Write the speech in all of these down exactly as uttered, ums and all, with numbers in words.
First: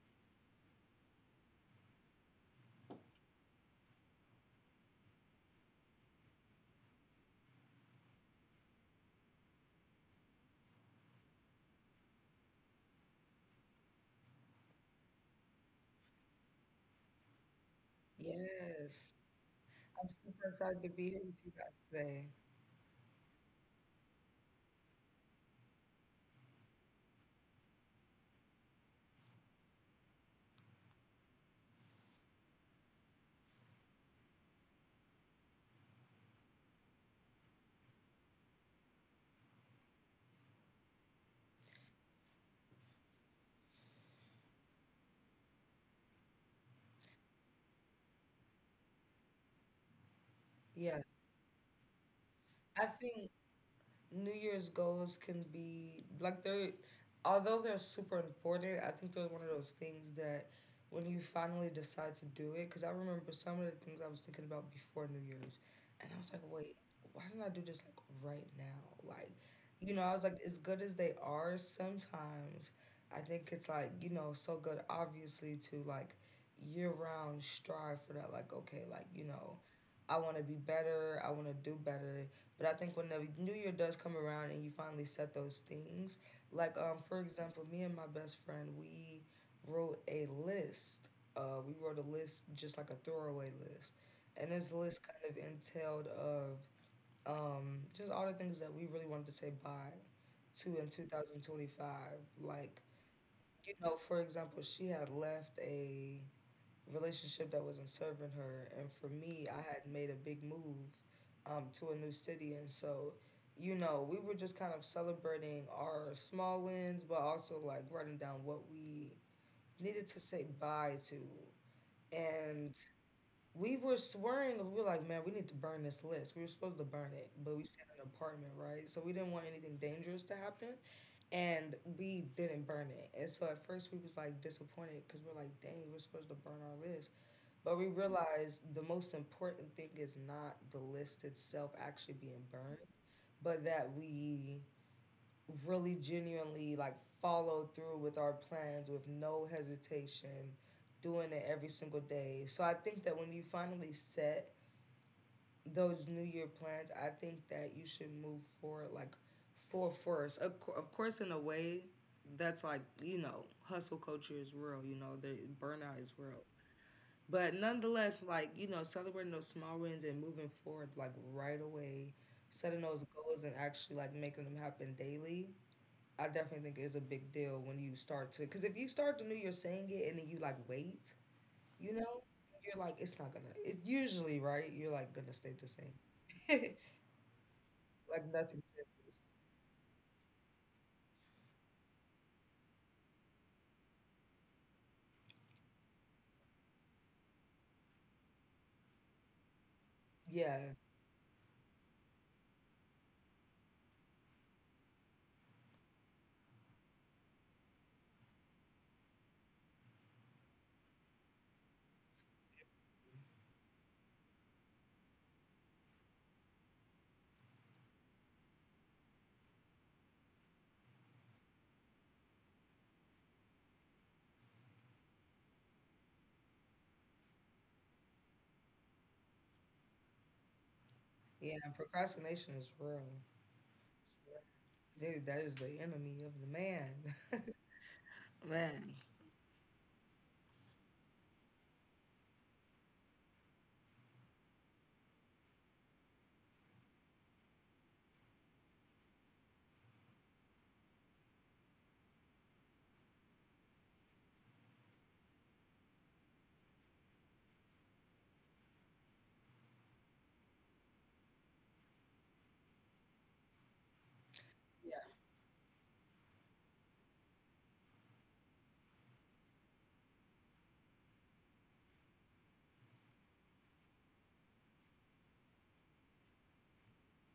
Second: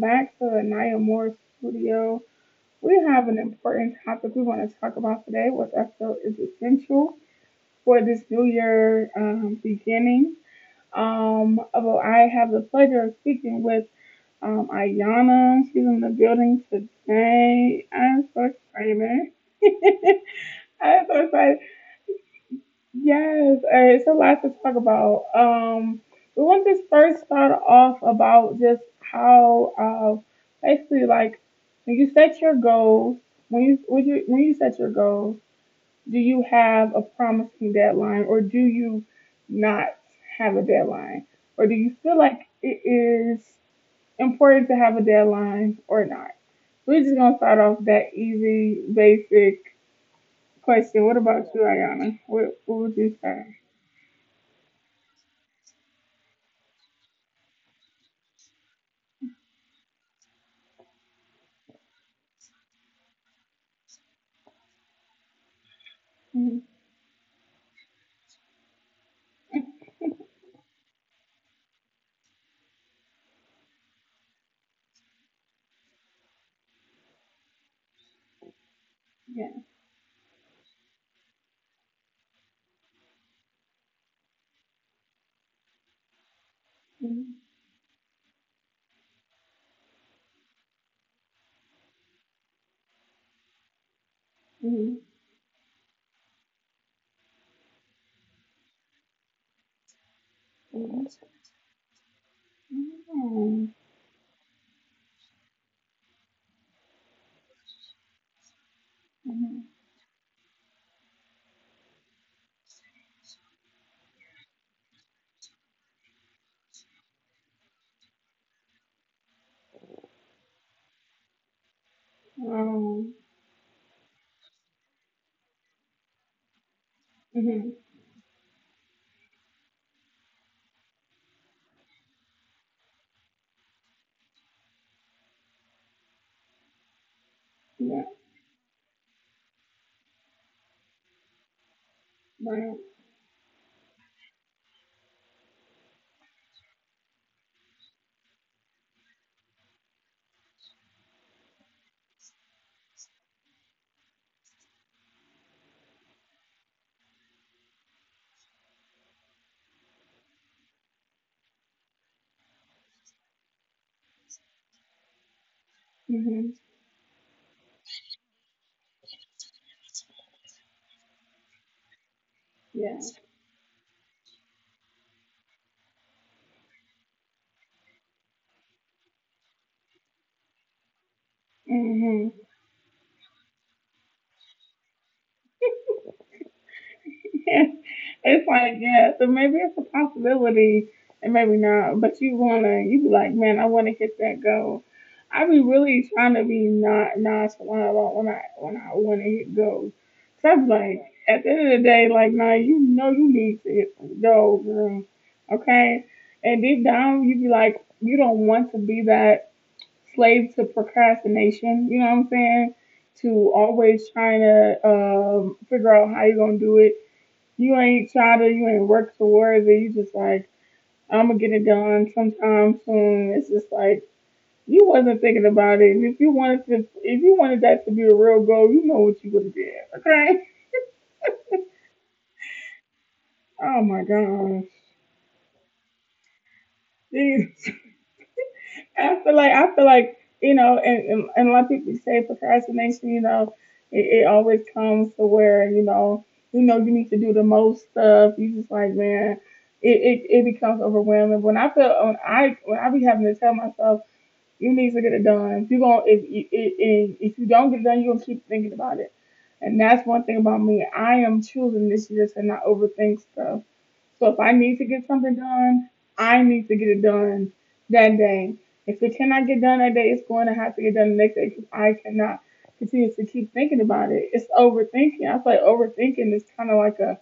back to Anaya Moore Studio. We have an important topic we want to talk about today, what I feel is essential for this new year um, beginning. Um, although I have the pleasure of speaking with um, Ayana. She's in the building today. I'm so excited. Yes, I'm super proud to be I'm here so with you excited. guys today. Yes, uh, it's a lot to talk about. Um, we want to first start off about just how uh, basically like when you set your goals, when you when you when you set your goals, do you have a promising deadline or do you not have a deadline, or do you feel like it is important to have a deadline or not? We're just gonna start off that easy, basic Yeah, question. What about you, Ayana? What what I would you think say? New Year's goals can be like they're although they're super important. I think they're one of those things that when you finally decide to do it, because I remember some of the things I was thinking about before New Year's, and I was like, wait, Mhm. why didn't I do this like right now? Like, you know, I was like, as good as they are, sometimes I think it's like you know so good, obviously, to like year round strive for that. Like, okay, like you know I want to be better. I want to do better. But I think whenever new year does come around and you finally set those things, like um for Mhm. example, me and my best friend, we wrote a list. Uh, we wrote a list just like a throwaway list, and this list Mhm. kind of entailed of um just all the things that we really wanted to say bye to in two Mhm. thousand twenty five. Like you Mhm. know, for example, she had left a relationship that wasn't serving her. And for me, I Mhm. had made a big move um, to a new city. And so, you know, we were just kind of celebrating our small wins, but also like writing down what we needed to say bye to. And Um, we were swearing, we were like, man, we need to burn this list. We were supposed to burn it, but we mhm. stayed in an apartment, right? So we didn't want anything dangerous to happen. And we didn't burn it. And so at first we was like disappointed because we're like, dang, we're supposed to burn our list. But we Yeah. realize the most important thing is not the list itself actually being burned, Right. but that we really genuinely like follow through with our plans with no hesitation, doing it every single day. So I think that when you finally set those new year plans, I think that you should move forward like full force. Of cour- of course, in a way, that's like, you know, hustle culture is real, you know, the burnout is real. Mhm. But nonetheless, like, you know, celebrating those small wins and moving forward, like, right away, setting those Yes. goals and actually, like, making them happen daily, I definitely think is a big deal when you start to. Because if you start the new year saying it and then you, like, wait, you know, Mhm. you're like, it's not gonna, it usually, right? You're like, gonna stay the same. Like, It's nothing like, changes. yeah, so maybe it's a possibility and maybe not, but you wanna, you be like, man, I wanna hit that goal. I be really trying to be not nonchalant about when I, when I wanna hit goals. So Yeah. I'm like, at the end of the day, like, nah, you know you need to hit some goals, girl. Okay? And deep down, you be like, you don't want to be that slave to procrastination, you know what I'm saying? To always trying to um, figure out how you're gonna do it. You ain't try to, you ain't work towards it. You just like, I'm gonna get it done sometime soon. It's just like you wasn't thinking about it. And if you wanted to, if you wanted that to be a real goal, you know what you would have did. Okay? Yeah. Procrastination is real. Oh my gosh. Dude, that is the enemy of the man. Jeez. Man. I feel like I feel like you know, and and, and a lot of people say procrastination. You know, it, it always comes to where you know, you know, you need to do the most stuff. You just like, man, it, it, it becomes overwhelming. When I feel when I when I be having to tell myself you need to get it done. If you going if you if, if you don't get it done, you're gonna keep thinking about it. And that's one thing about me. I am choosing this year to not overthink stuff. So if I need to Yeah. get something done, I need to get it done that day. If it cannot get done that day, it's going to have to get done the next day because I cannot continue to keep thinking about it. It's overthinking. I feel like overthinking is kind of like a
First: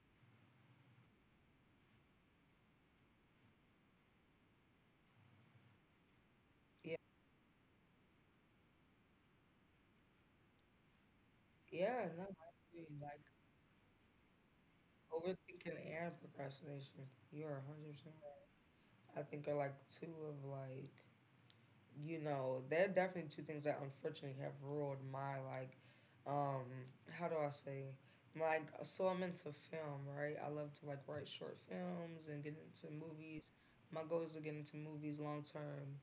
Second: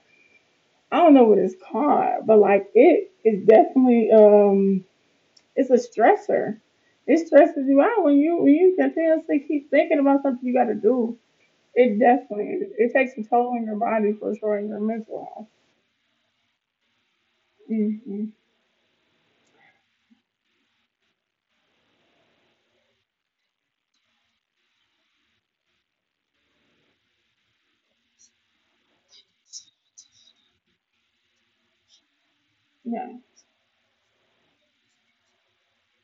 I don't know what it's called, but like it is definitely um it's a stressor. Yeah. It stresses you out when you when you continuously keep thinking about something you got to do. It Yeah. No, I definitely agree. it takes Like, a toll on your body for sure and your mental health. overthinking and procrastination. You're one hundred percent. Mm-hmm. I think are like two of like, you know, they're definitely two things that unfortunately have ruled my like, um, how do I say? Like, so I'm into film, right? I love to like write short films and get into Yeah. movies. My goal is to get into movies long term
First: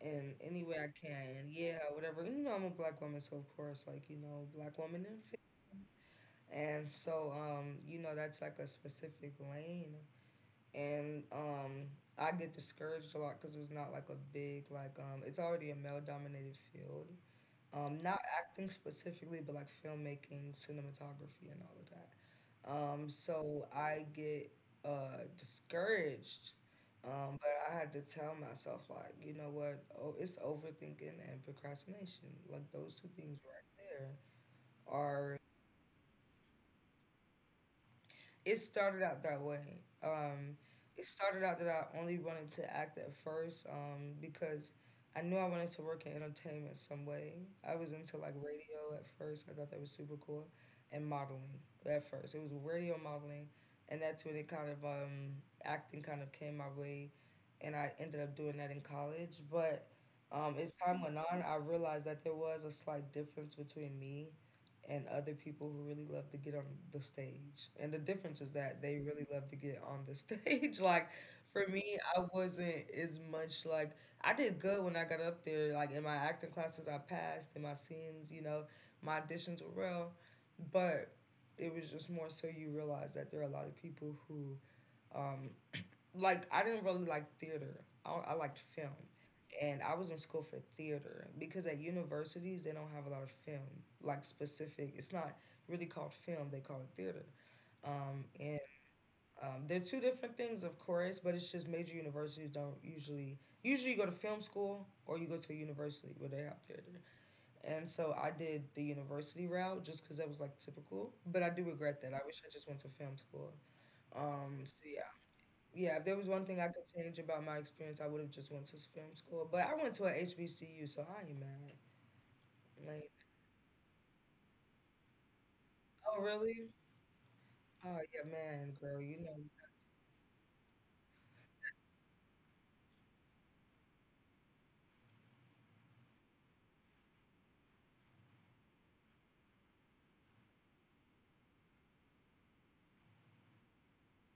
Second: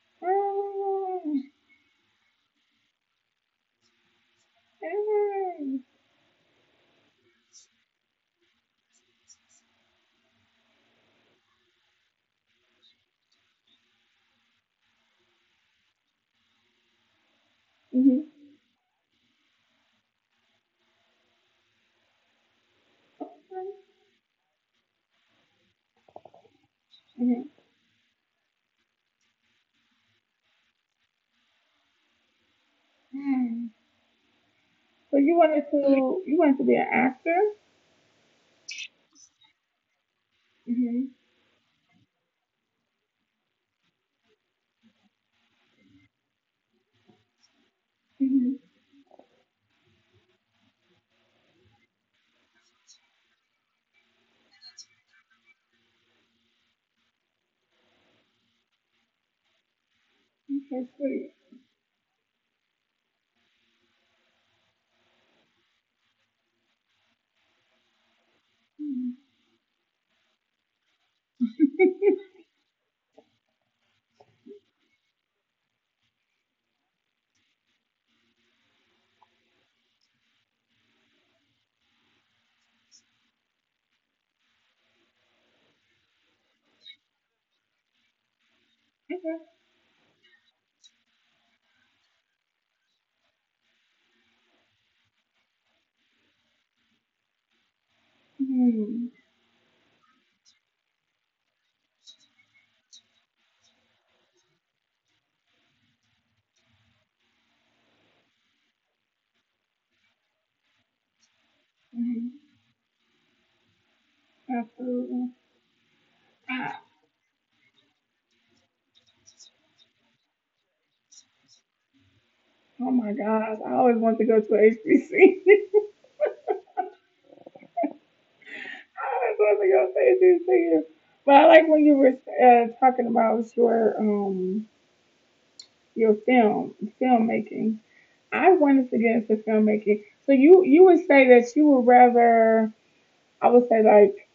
in any way I can. Yeah, whatever. You know, I'm a black woman, so of course, like, you know, black woman in film. Mm-hmm. And so, um, you know, that's like a specific lane and um I get discouraged a lot because it's not like a big like um it's already a male dominated field. Um, not acting specifically, but like filmmaking, cinematography, and all of that. Um, so I get uh discouraged. Um, but I had to tell myself like, you know what? Oh, it's overthinking and procrastination. Like those two things Mm-hmm. right there So are you wanted to you wanted to be an actor. it started out that way. Um, it Mm-hmm. started out that I only wanted to act at first um, because I knew I wanted to work in entertainment some way. I was into like Mm-hmm. radio at first. I thought that was super cool, and modeling at first. It was radio modeling, and that's when it kind of um, acting kind of came my way, and I ended up doing that in college. But um, as Okay, time went sweet. on, I realized that there was a slight difference between me and other people who really love to get on the stage. And the difference is that they really love to get on the stage. Like for me, I wasn't as much like I did good when I got up there. Like in my acting classes, I passed. In my scenes, you know, my auditions were real, but it was just more so you realize that there are a lot of people who um, like I didn't really like theater. I, I liked film, Okay. and I was in school for theater because at universities they don't have a lot of film, like specific. It's not really called film; they call it theater. Um, and Mm-hmm. um, they're two different things, of course, but it's just major universities don't usually usually you go to film school or you go to a university where they have theater. And so I did the university route just because that was like typical. But I do regret that. I wish Mm-hmm. I just went to film school. Um, so yeah, Absolutely. yeah, if there was one thing I could Ah, change about my experience, I would have just went to film school. But I went to a H B C U, so I ain't mad. oh Like, my gosh, I always wanted to go to a H B C. oh really? Oh yeah, man, girl, you know, That's what y'all say this is. But I like when you were uh, talking about your um your film filmmaking. I wanted to get into filmmaking. So you you would say that you would rather I would say like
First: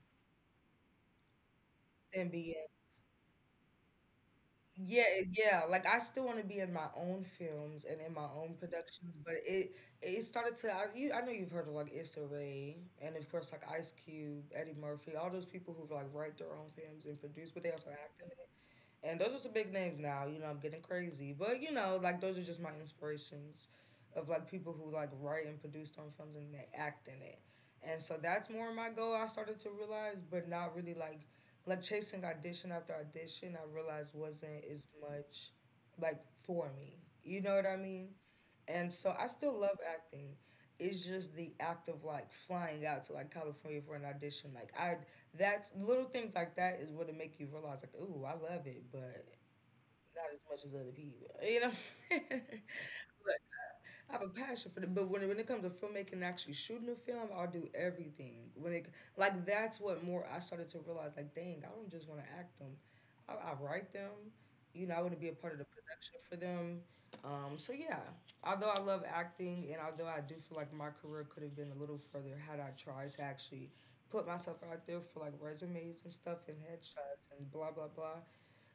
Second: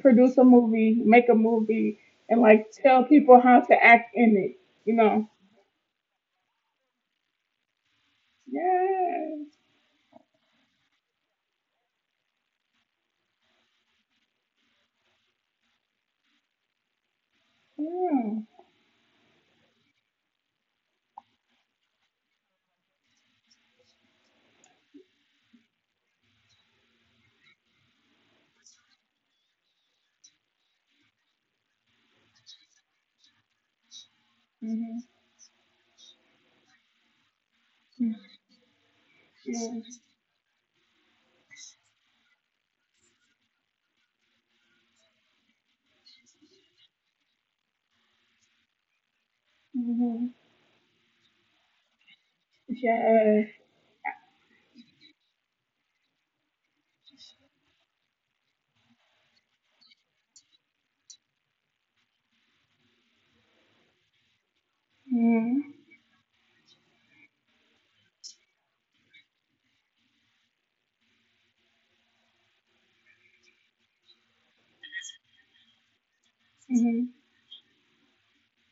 produce a movie, make a movie, then and be in. like tell people how to act in it. You Yeah, know? yeah. Like I still want to be in my own films and in my own productions, Yes. but it it started to. I, you, I know you've heard of like Issa Rae and of course like Ice Cube, Eddie Murphy, all those people who've like write their own films and produce, but they also act in it. Yeah. And those are some big names now. You know, I'm getting crazy, but you know, like those are just my inspirations of like people who like write and produce on films and they act in it. And so that's more my goal. I started to realize, but not really like like chasing audition after audition. I realized wasn't as Mhm. much like for me. You know what I mean? And so I still love Yes. acting. It's just the act of like flying out to like California for an audition. Like I, that's little things like that is what it make you realize like, ooh, I love it, but not Mhm. as much as other people. You know, Yes. I have a passion for it, but when, when it comes to filmmaking and actually shooting a film, I'll do everything. When it like that's what more I started to realize like, dang, I don't just want to act them. I, I write them. You know, I want to be a part Mhm. of the production for them. Um, so yeah, although I love acting and although I do feel like my career could have been a little further had I tried to actually put myself out there for like resumes and stuff and Mhm. headshots and blah blah blah.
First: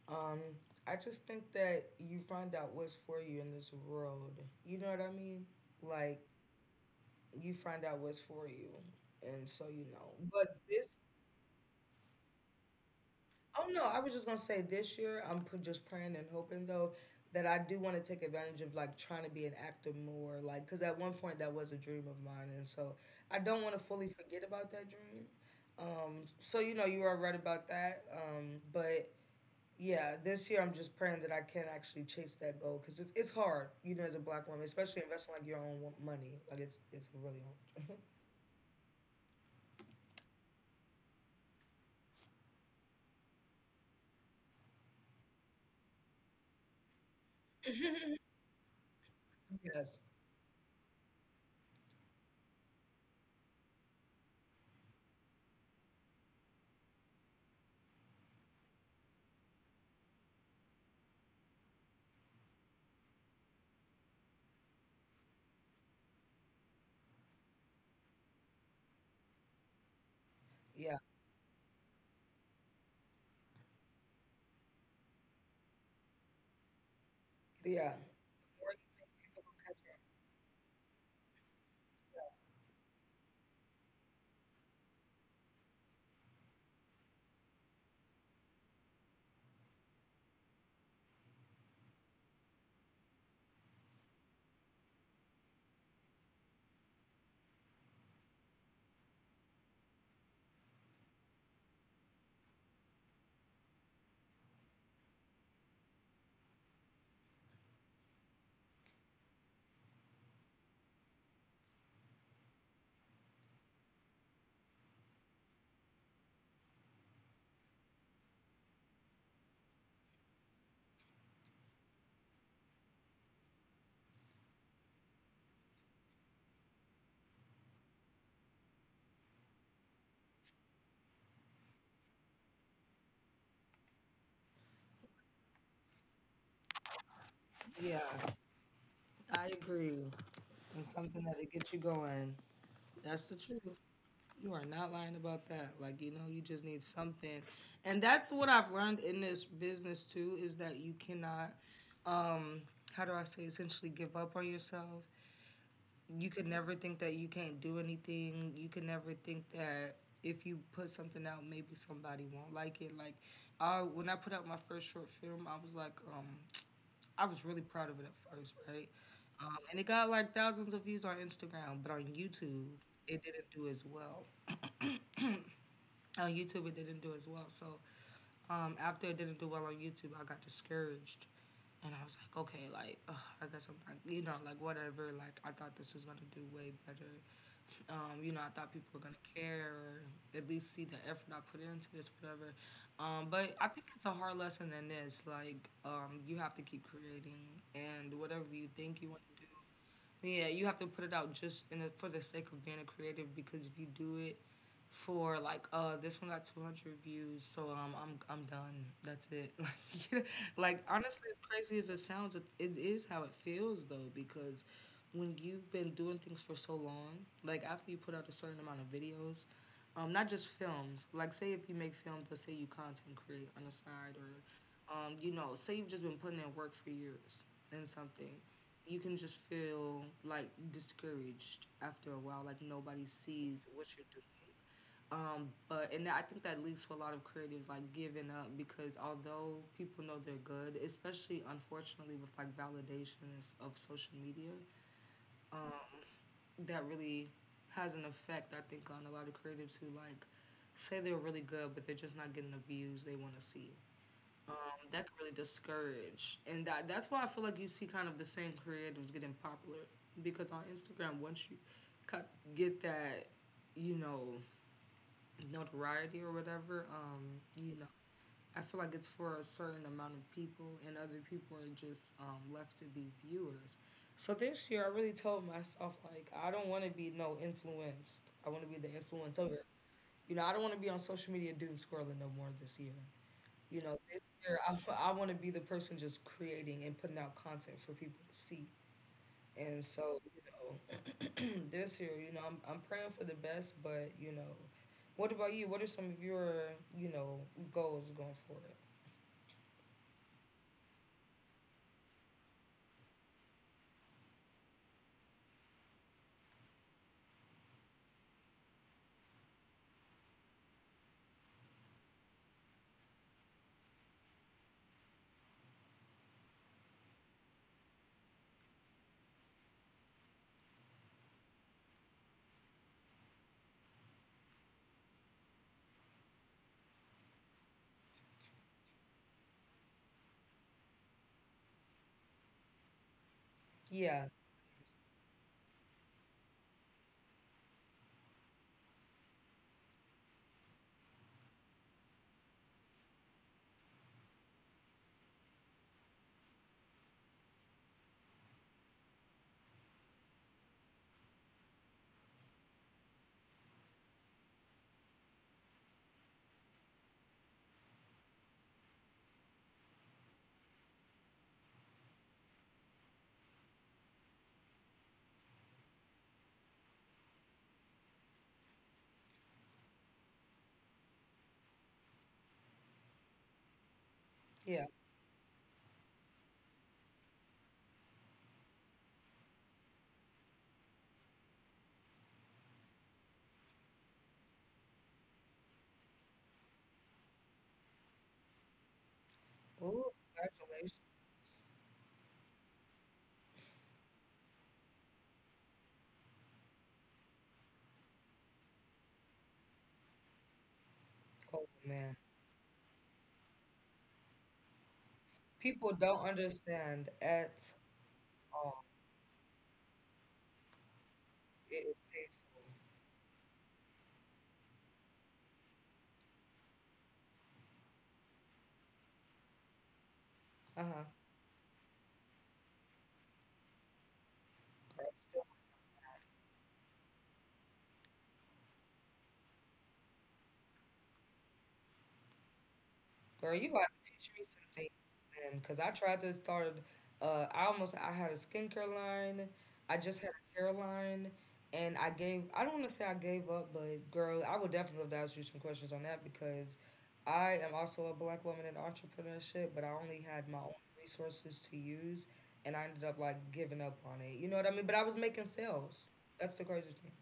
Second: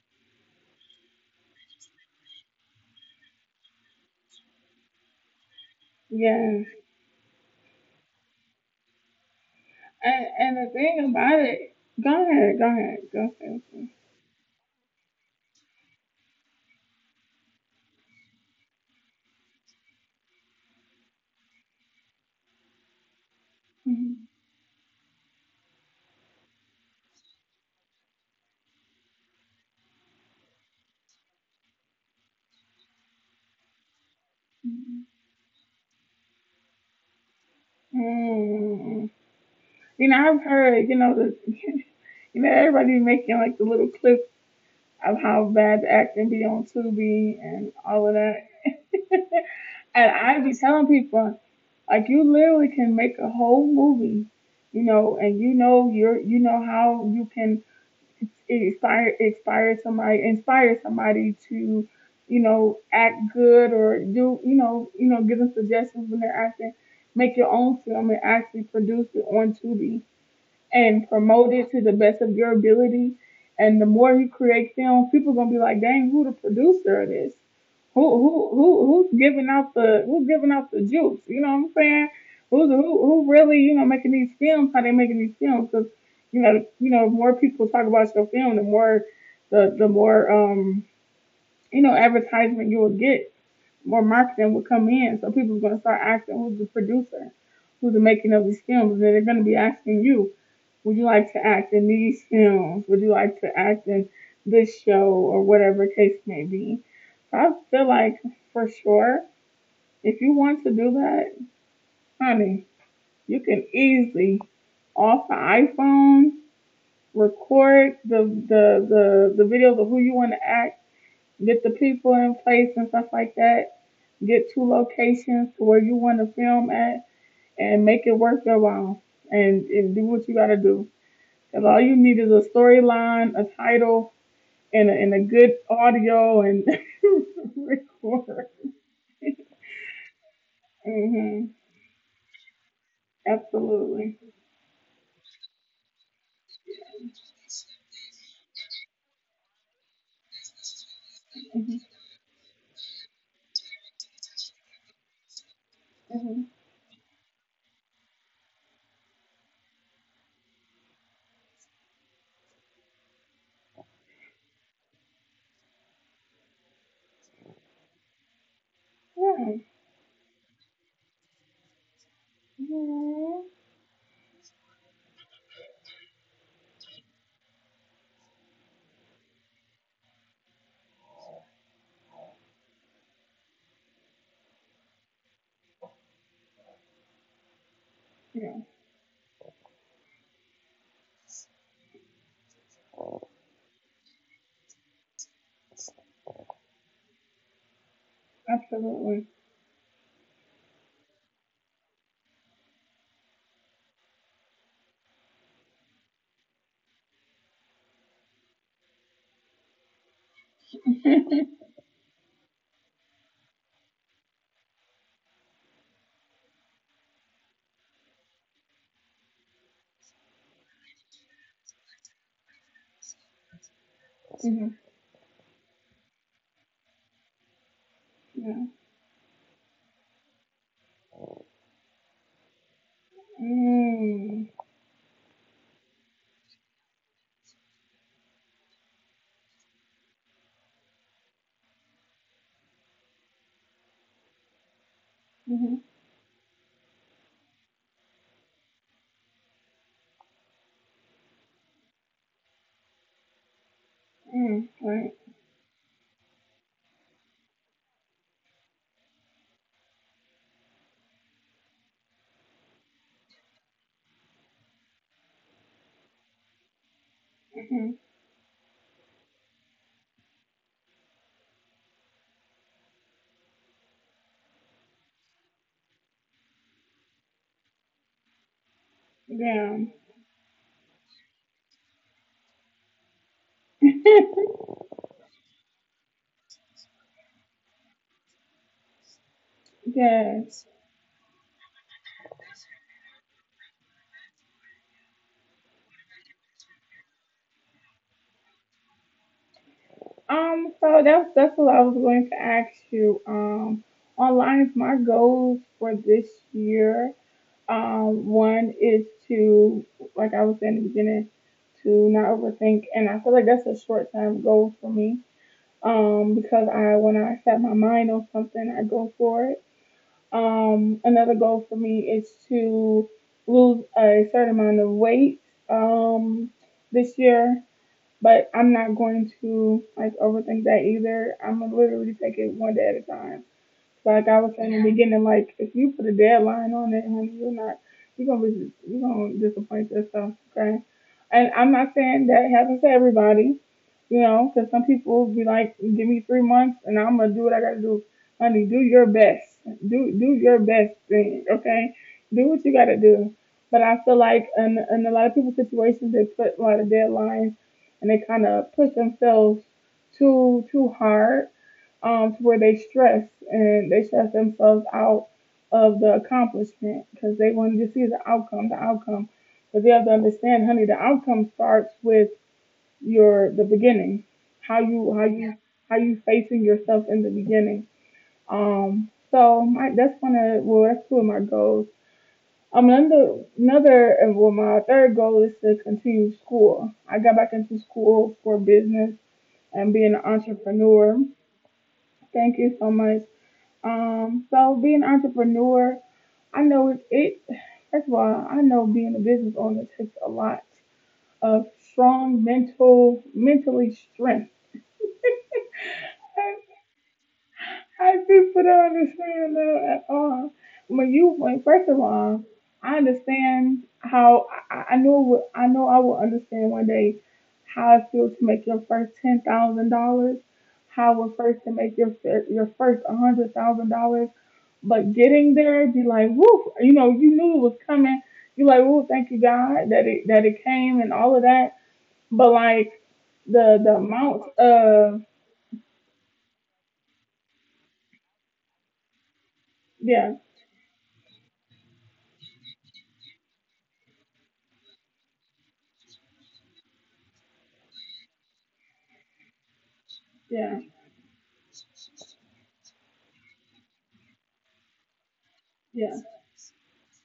Um, I just think that you find out what's for you in this world. You know what I mean? Like Yes. you find out what's for you, and so you know. And But and the this, thing about it, go ahead, go ahead, go ahead. oh no, I was just gonna say this year I'm put just praying and hoping though that I do want to take advantage of like trying to be an actor more, like because at one point that was a dream of mine, and so I don't want to fully Mhm. forget about that dream. Um, so you know you are right about that. Um, but yeah, this year I'm just praying that I can actually chase that goal because it's it's hard, you know, as a black woman, especially investing like your own wo- money. Like it's it's really hard. Mm. You know, I've heard, you know, the, you know, everybody making like the little clips of how bad the acting be on Tubi and all of that. Yes, And I be telling people, like, you literally can make a whole movie, you know, and you know you're, you know how you can it inspire inspire somebody inspire somebody to you know act good or do you know you know give them suggestions when they're acting make your own film and actually produce it on Tubi yeah, and promote it to the best of your ability. And the more you create film, people are gonna be like, dang, who the producer of this? yeah, Who who or who you who's giving out catch the who's giving out the juice? You know what I'm saying? Who's who who really you know making these films? How they making these films? Because you know you know the more people talk about your film, the more the the more um you know advertisement you will get, more marketing will come in. So people are gonna start asking who's the producer, who's the making of these films, and then they're gonna be asking you would you like to act in these films? Would you like to act in this show or whatever case may be? So I feel like for sure, if you want to do that, honey, you can easily off the iPhone, record the the the, the videos of who you want to act, get the people in place and stuff like that, get two locations to where you want to film at, and make it worth your while, and, and do what you gotta do. Because all you need is a storyline, a title, and a, and a good audio and it. Yeah. record. I agree. It's something that it Hmm. gets you going. That's the truth. Absolutely. You are not lying about that. Like you know, you just need something, and that's what I've learned in this business too. Is that you cannot, Hmm. um, how do I say, essentially give up on yourself you can never think that you can't do anything. You can never think that if you put something out, maybe somebody won't like it. Like, I when I put out my first short film, I was like, um, I was really proud of it at first, right? Hmm. Yeah. Um, and it got like thousands of views on Instagram, but on YouTube, it didn't do as well. On YouTube, it didn't do as well. So um, after it didn't do well on YouTube, I got discouraged. And I was like, okay, like, ugh, I guess I'm, not, you know, like, whatever. Like, I thought this was going to do way better. Um, you Yeah. know, I Yeah. thought people were gonna care or at least see the effort I put into this, whatever. Um, but I think it's a hard lesson in this. Like, um, you have to keep creating, and whatever you think you want Absolutely. to do, yeah, you have to put it out just in the, for the sake of being a creative, because if you do it for like uh this one got two hundred views, so um I'm I'm done, that's it. like you know, like honestly, as crazy as it sounds, it, it is how it feels though, because when you've been doing things for so long, like after you put out a certain amount of videos, um not just films, like say if you make films, but say you content create on the side, or Hmm. um you know say you've just been putting in work for years in something, Yeah. you can just feel like discouraged after a while, like nobody sees what you're doing. Mm. Um, but and I think that leads to a lot of creatives like giving up, because although people know they're good, especially unfortunately with like validations of social media, um, Hmm. that really has an effect, I think, on a lot of creatives who like, say they're really good but they're just not getting the views they want to see, um, Mm. that Right. could really discourage. And that that's why I feel like you see kind of the same creatives getting popular, because on Instagram, once you cut, get that, you know, notoriety or whatever, um, you Hmm. know, I feel like it's for a certain amount of people, and other people are just um, left to be viewers. So this year, I really told myself like I don't want to be no influenced, I want to be the influencer. Yeah. You know, I don't want to be on social media doom scrolling no more this year. You know, this year I, I want to be the person just creating and putting out content for people to see. And so, you Yes. know, this year, you know, I'm, I'm praying for the best, but, you know, what about you? What are some of your, you know, goals going forward? Um. So that's that's what I was going to ask you. Um. Online, is my goals for this year. Um, one is to, like I was saying in the beginning, to not overthink, and I feel like that's a short term goal for me. Um, because I when I set my mind on something, I go for it. Um, another goal for me is to lose a certain amount of weight Um, this year, but I'm not going to like overthink that either. I'm gonna literally take it one day at a time. Like Yeah, I was saying in the beginning, like if you put a deadline on it, honey, you're not you're gonna be you're gonna disappoint yourself, okay? And I'm not saying that happens to everybody, you know, because some people be like, give me three months and I'm gonna do what I gotta do. Honey, do your best. Do do your best thing, okay? Do what you gotta do. But I feel like in in a lot of people's situations, they put a lot of deadlines and they kind of push themselves too too hard um, where they stress and they stress themselves out of the accomplishment because they want to just see the outcome, the outcome. But you have to understand, honey, the outcome starts with your the beginning, how yeah. you how you how you facing yourself in the beginning. Um, so my that's one of well that's two of my goals. Um, another another and well my third goal is to continue school. I got back into school for business and being Oh, an congratulations. entrepreneur. Thank you so much. Um, so being an entrepreneur, I know it, it first of all, I know being a business owner takes a lot of Oh, man. strong mental mentally strength. People don't I, understand at I people don't all. understand that at all. When you when It first of is all, painful. I understand how I, I know it I know I will understand one day how it feels to make your first ten thousand dollars, Uh how it first to make your fir- your first hundred thousand dollars. But huh. getting there, be like, woo, you know, you knew it was coming. You like, woo, thank you God that it that it came and all of that. But like Girl, you the about the to teach me amount some of things, man. Cause I tried to start. Uh, I almost I had a skincare line. I just had yeah, a hair line, and I gave. I don't want to say I gave up, but girl, I would definitely love to ask you some questions on that, because I am also a black woman in entrepreneurship, but I only had my own yeah, resources to use, and I ended up like giving up on it. You know what I mean? But I was making sales. yeah. That's the crazy thing.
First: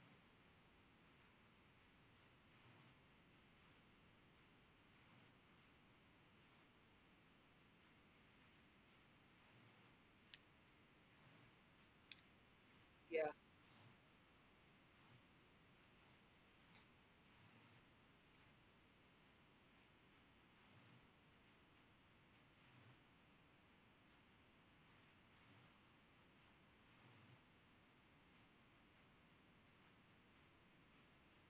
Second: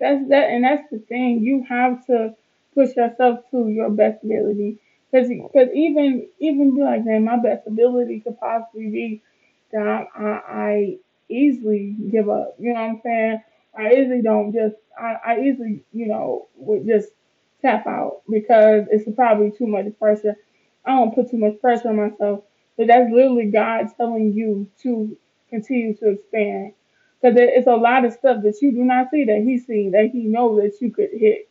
That's that, and that's the thing. You have to push yourself to your best ability, because even even be like, man, my best ability could possibly be that I, I easily give up. You know what I'm Yeah. saying? I easily don't just I, I easily you know would just tap out because it's probably too much pressure. I don't put too much pressure on myself, but that's literally God telling you to continue to expand because it's a lot of stuff that you do not see that he sees that he knows that you could hit.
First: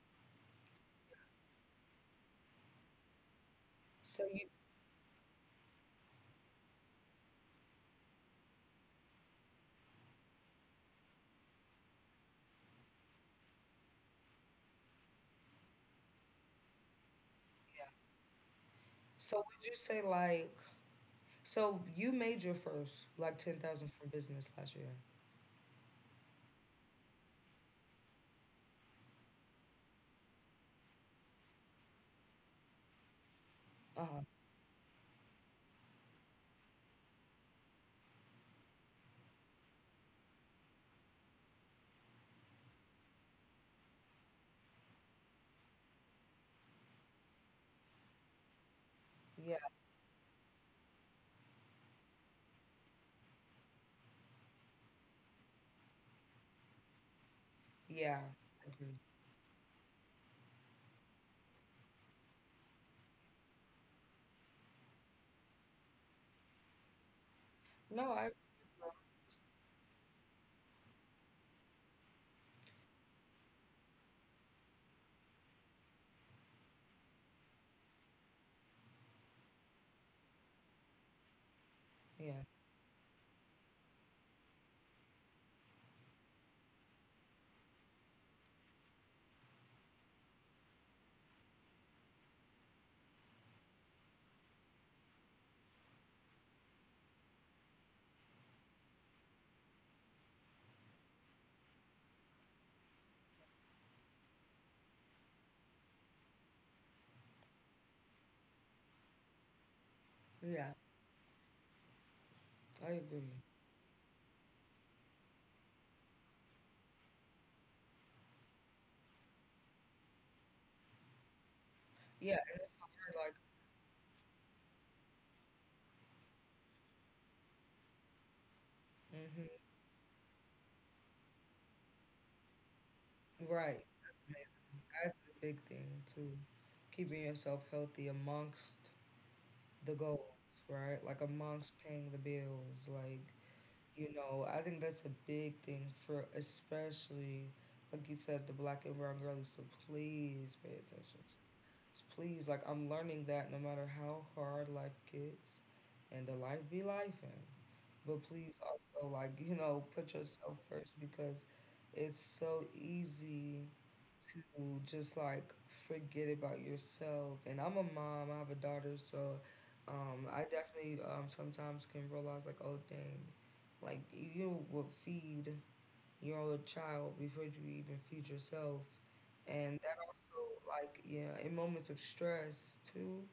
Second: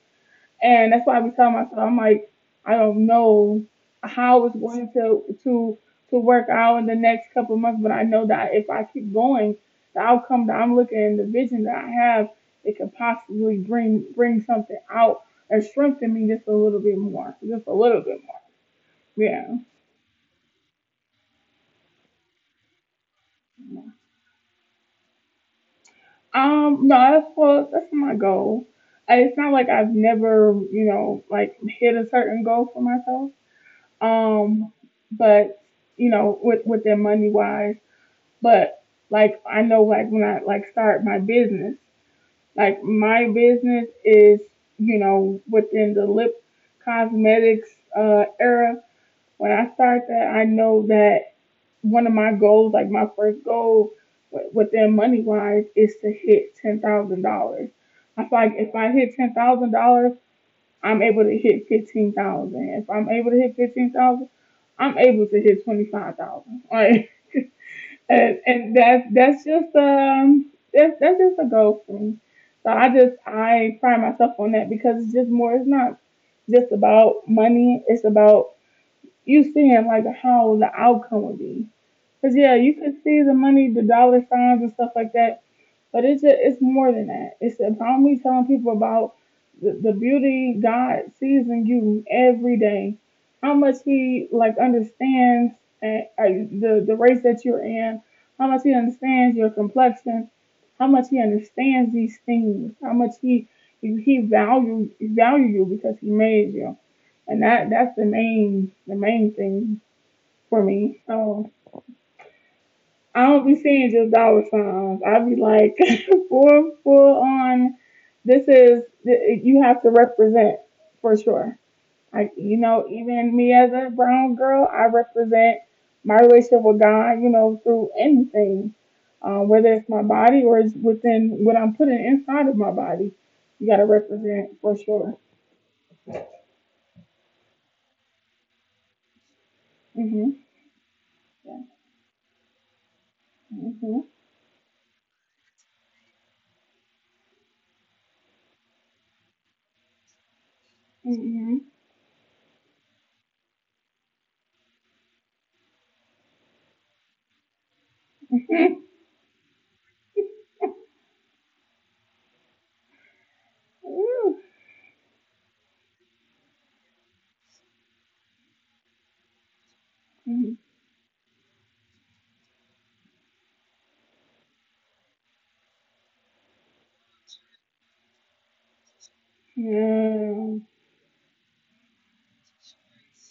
And that's why I be telling myself, I'm like, I don't know So how you. it's going to to to work out in the next couple of months, but I know that if I keep going, the outcome that I'm looking, and the vision that I have, it could possibly bring bring something out and strengthen me just a little bit more, just a Yeah. little bit more. So Yeah. would you say like? So you made your first like ten thousand from business last year. Um, no, that's well, that's my goal. Uh, It's not like I've never, you know, like hit a certain goal for myself. Uh-huh. Um, but you know, with with that money wise, but like I know, like when I like start my business, like my business is, you know, within the lip cosmetics uh era. When Yeah. I start that, I know that one of my goals, like my first goal within money wise, is to hit ten thousand dollars. Yeah. I feel like I if I agree. hit ten thousand dollars, I'm able to hit fifteen thousand. Dollars. If I'm able to hit fifteen thousand, dollars, I'm able to hit twenty five thousand. Dollars. Like, No, I. and and that's that's just um that's that's just a goal for me. So I just I pride myself on that because it's just more. It's not just about money. It's about you seeing like how the outcome would be. Cause Yeah. yeah, you can see the money, the dollar signs and stuff like that. But it's a, it's more than that. It's about me telling people about the, the beauty God sees in you every day. How much He like understands and, uh, the the race that you're in. How much He understands your complexion. How much He understands these things. How much He He value value you because He made you. And that that's the main the main thing for Yeah. me. So. I I agree. don't be seeing just dollar signs. I be like, full, full on. This is you have to represent for sure. Like Yeah, and you it's know, hard, even me as a brown girl, I represent my relationship with God. You know, through anything, like. Hmm. um, whether it's my body or it's within what I'm putting inside of my body. You Right. gotta That's represent for amazing. That's sure. a big thing too. Keeping yourself healthy amongst the goals, Mhm. right? Like amongst paying the bills, like, you know, I think that's a big thing for especially like you said, the black and brown girlies. So please pay attention, please, like I'm learning that no matter how hard life gets, and the life be life, and but please Yeah. also, like you know, put yourself first because it's so easy Mhm. Mhm. Mhm. Mhm. to just like forget about yourself. And I'm a mom, I have a daughter, so um I definitely um sometimes can realize, like, oh dang, like you will feed your own child before you even feed yourself. And that Yeah. also, like, yeah, in moments of stress too,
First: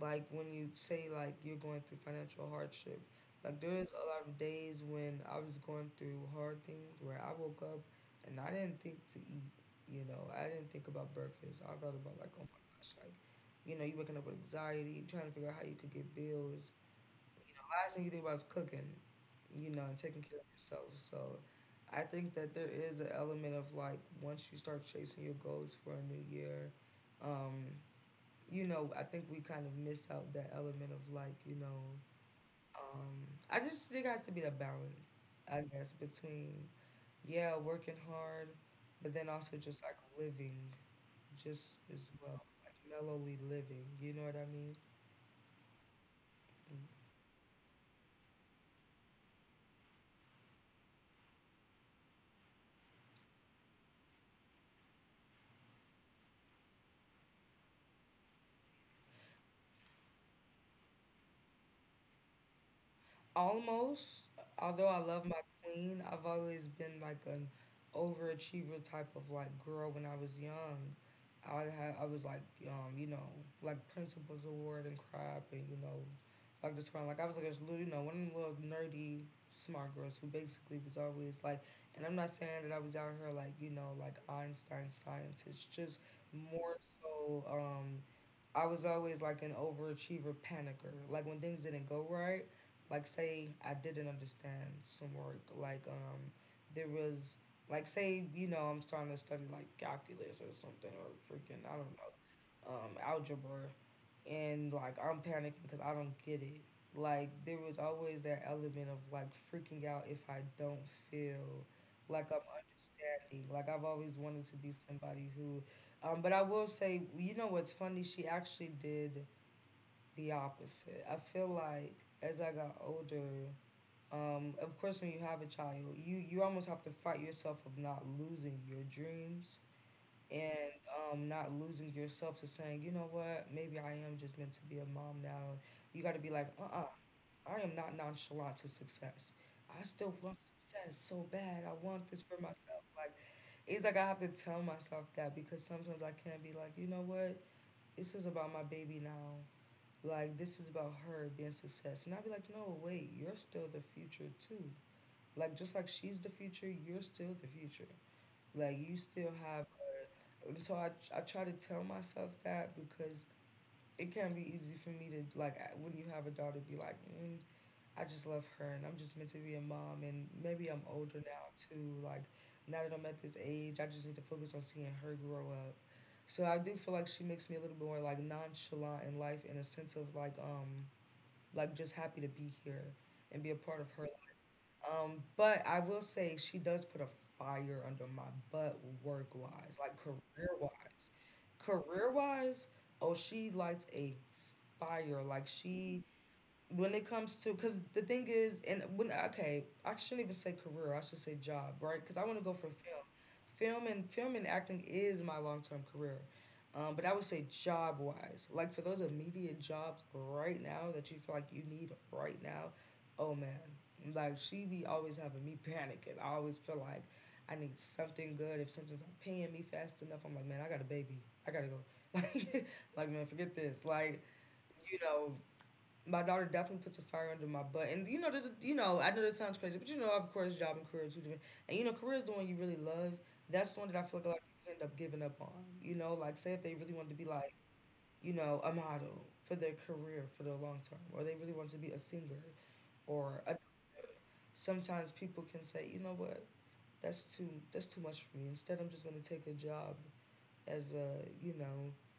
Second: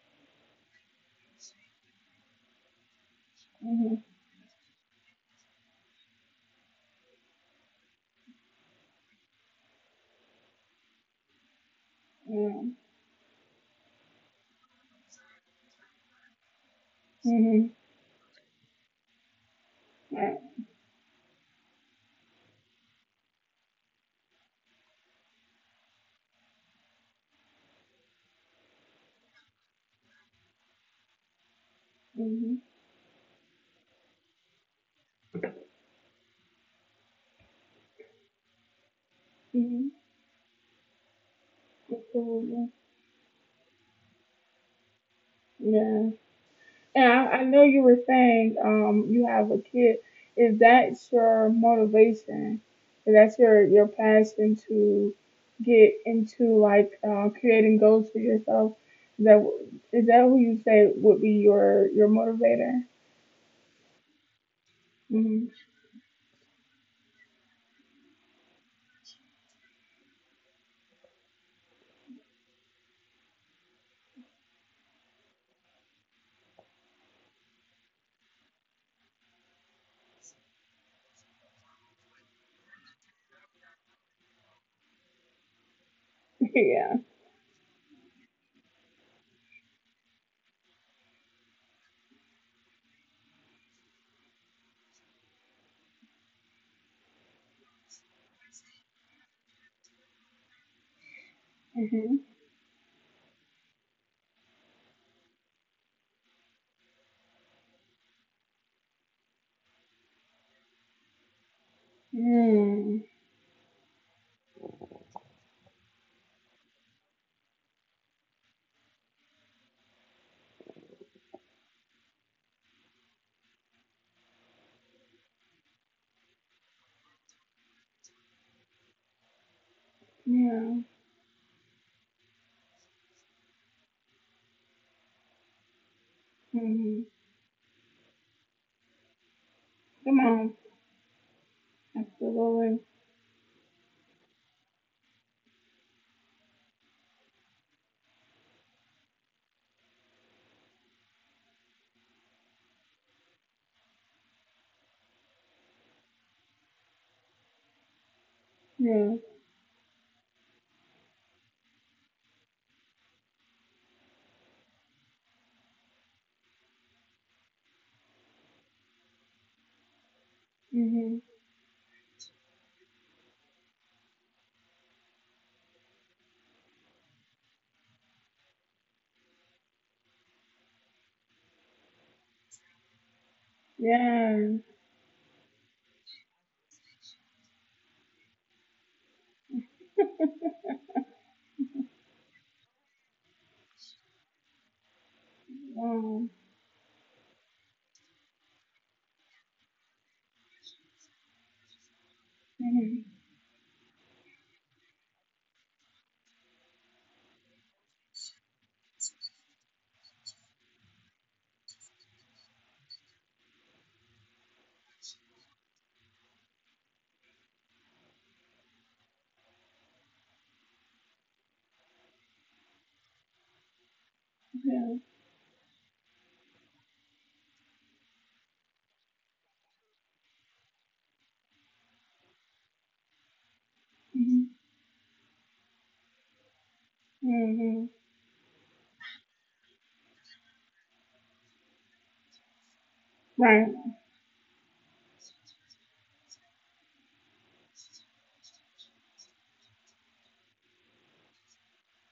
like when you say, like, you're going through financial hardship, like, there's a lot of days when I was going through hard things where I woke up and I didn't think to eat, you know, I didn't think about breakfast. I thought about, like, oh my Mhm. gosh, like, you know, you waking up with anxiety, trying to figure out how you could get bills, you know, Yeah. last thing you think about is cooking, you know, and taking care of Mhm. yourself. So I think that there is an element of like once you start chasing your goals for a new year, um, you know, I think we kind of miss out that element of like, you know, Mhm. um, I just think it has to be the balance, I guess, between, yeah, working hard, but then also just Mhm. like living just as well, Absolutely. like mellowly living, you know what I mean? Yeah. And I, I know you were saying um you have a kid. Is that your motivation? Is that your your passion to get into like uh, creating goals for yourself? Is that is that who you say would be your your motivator? Almost, although I love my Mhm. queen, I've always been like an overachiever type of like girl when I was young. I had I was like um you know, like principal's award and crap, and you know, like this one, like I was like a little, you know, one of the little nerdy smart girls who basically was always like, and I'm not saying that I was out here like, you know, like Einstein science, it's just more Yeah. so um I was always like an overachiever panicker. Like when things didn't go right, like say I didn't understand some work, like um there was, like say, you know, I'm starting to study like calculus or something or freaking I don't Mhm. know, um algebra, and like I'm panicking because I don't get it. Like there was always that element of like freaking out if I don't feel like I'm Mm. understanding. Like I've always wanted to be somebody who, um, but I will say, you know what's funny? She actually did the opposite. I feel like as I got older, um, of course, when you have a child, you you almost have to fight yourself of not losing your dreams, and Yeah. um, not losing yourself to saying, you know what, maybe I am just meant to be a mom now. You got to be like, uh uh Mhm. I am not nonchalant to success. I still Come want on. success so bad. I want this for myself. Absolutely. Like, it's like I have to tell myself that because sometimes I can't be like, you know what, this is about my baby now. Like, this is about her being success. And I'd be like, no, wait, you're still the future too. Like, just like she's the future, you're still the future. Like you Yeah. still have. Uh, so I I try to tell myself that because it can be easy for me to like I- when you have a daughter be like, mm, I just love her and I'm just meant to be a mom, and maybe I'm older Mhm. now too. Like now that I'm at this age, I just need to focus on seeing her grow up. So I do feel like she makes me a little bit more like nonchalant in life, in a sense of like um like just happy to be here and be a part of her, Yeah. um, but I will say she does put a fire under my butt, work wise, like career wise. Career wise, oh, she lights a fire. Like she, Wow. when it comes to, because the thing is, and when, okay, I shouldn't even say career, I should say job, right? Because I want to go for film, Mhm. film and film and acting is my long-term career, um, but I would say job wise, like for those immediate jobs right now that you feel like you need right now, oh man, like she be always having me panicking. I always feel like I need something good. If something's not paying me fast enough, I'm like, man, I got a baby, I gotta go, like, like man, forget this, like, you Yeah. know, my daughter definitely puts a fire under my butt. And you know, there's a, you know, I know that sounds crazy, but you know, of course, job and career are two different. And you know, career is the one you really love. That's the one that I feel like a lot of Mhm. people end up giving up on. You know, like say if they really wanted to be like, Mhm. you know, a model for their career for the long term, or they really wanted to be a singer, or a, Right. sometimes people can say, you know what, that's too that's too much for me. Instead, I'm just gonna take a job as a, you know,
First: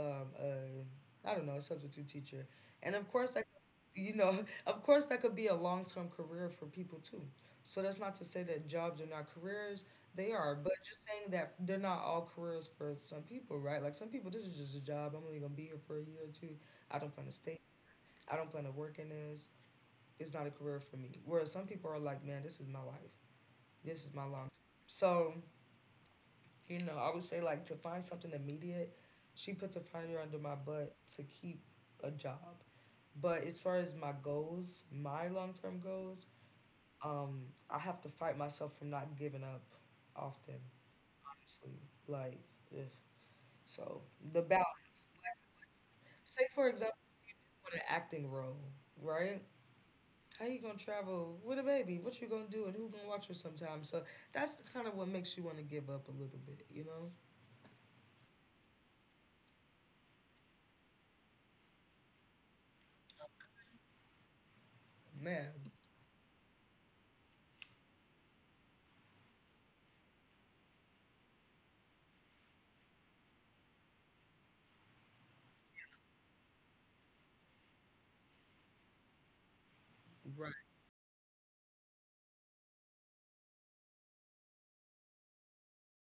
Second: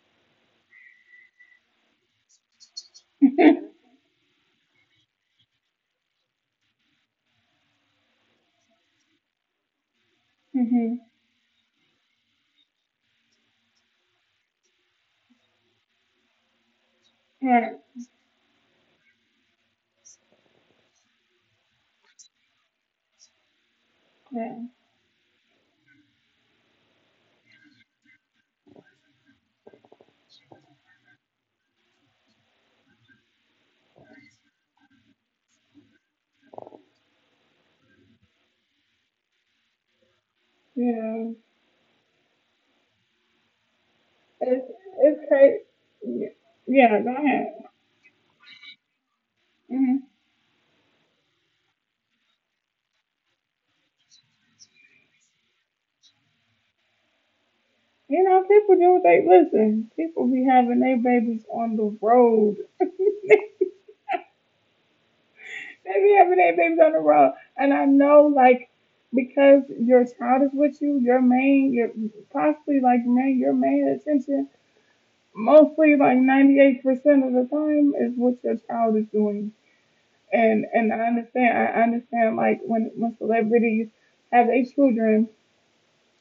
um, a, I don't know, a substitute teacher. And of course, that, you know, of course, that could be a long term career for people too. So that's not to say that jobs are not careers. They are, but Mhm. just saying that they're not all careers for some people, right? Like some people, this is just a job. I'm only gonna be here for a year or two. I don't plan to stay. Right. I don't plan to work in this. It's not a career for me. Whereas some people are like, man, this is my life. This is my long. Right. So, you know, I would say like to find something immediate, she puts a fire under my butt to keep a job. But as far as my goals, my long term goals, um, I have to fight myself from not giving up often, Yeah. honestly. Like, ugh. So the balance. It's it's Like, crazy. like, Yeah. say for example, Yeah, go if you ahead. want an acting role, right? Hmm. How you gonna travel with a baby? What you gonna do and who gonna watch her sometime? So that's kind of what makes you want to give up a little bit, you know? You know, people do what they listen. People be having their babies on the road. Man. They be having their babies on the road, and I know like because your child is with you, your main, your possibly like main, your main attention. Mostly, like ninety-eight percent of the time, is what your child is doing Right. and and I understand. I understand like when when celebrities have their children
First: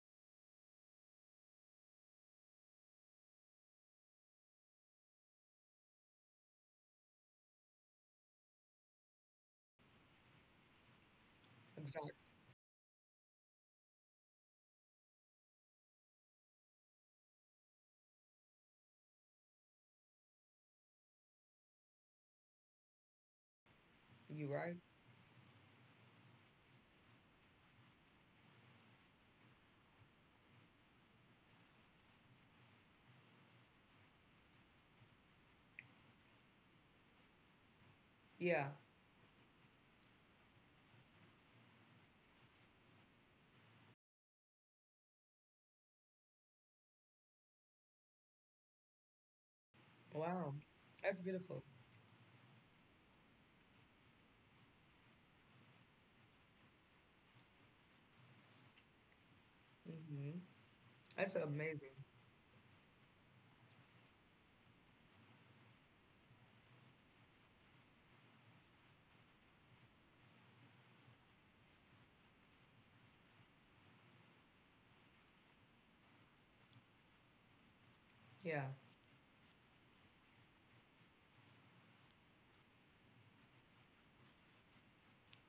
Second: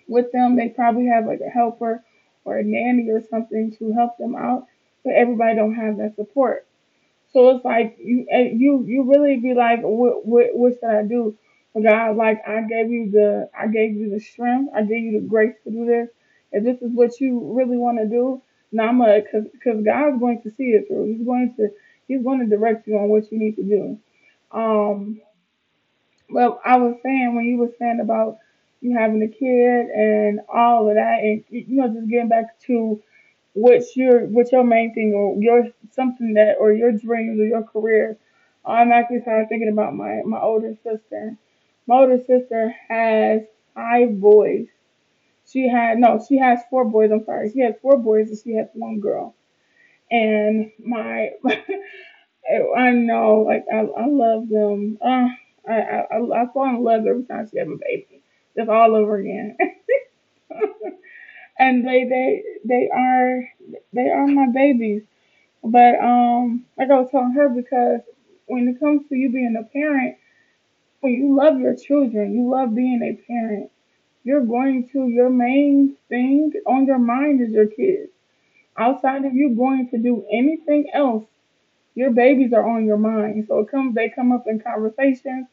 with them, they probably have like a helper or a nanny or something to help them out, but everybody don't have that support. So it's like you eh, you you really be like, what what what should I do? But Exactly. God, like I gave you the I gave you the strength, I gave you the grace to do this. If this is what you really want to do, now I'm gonna, cause, cause God's going to see it through. He's going to He's going to direct you on what you need to do. You right? Um, well, I was saying when you were saying about you having a kid and all of that, and you know, just getting back to what's your what's your main thing or your something that or your dreams or your career. Yeah. I'm actually started thinking about my my older sister. My older sister has five boys. She had no, she has four boys. I'm sorry, she has four boys and she has one girl. Wow. And That's my beautiful. I, I know, like I, I love them. Uh, I, I, I fall in love every time she have a baby. Just all over again. Hmm. That's and amazing. They, they, they are, they are my babies. But um, like I was telling her, because when it comes to you being a parent, when you love your children, you love being a parent. You're going to your main thing on your mind is your kids. Yeah. Outside of you going to do anything else, your babies are on your mind. So it comes, they come up in conversations.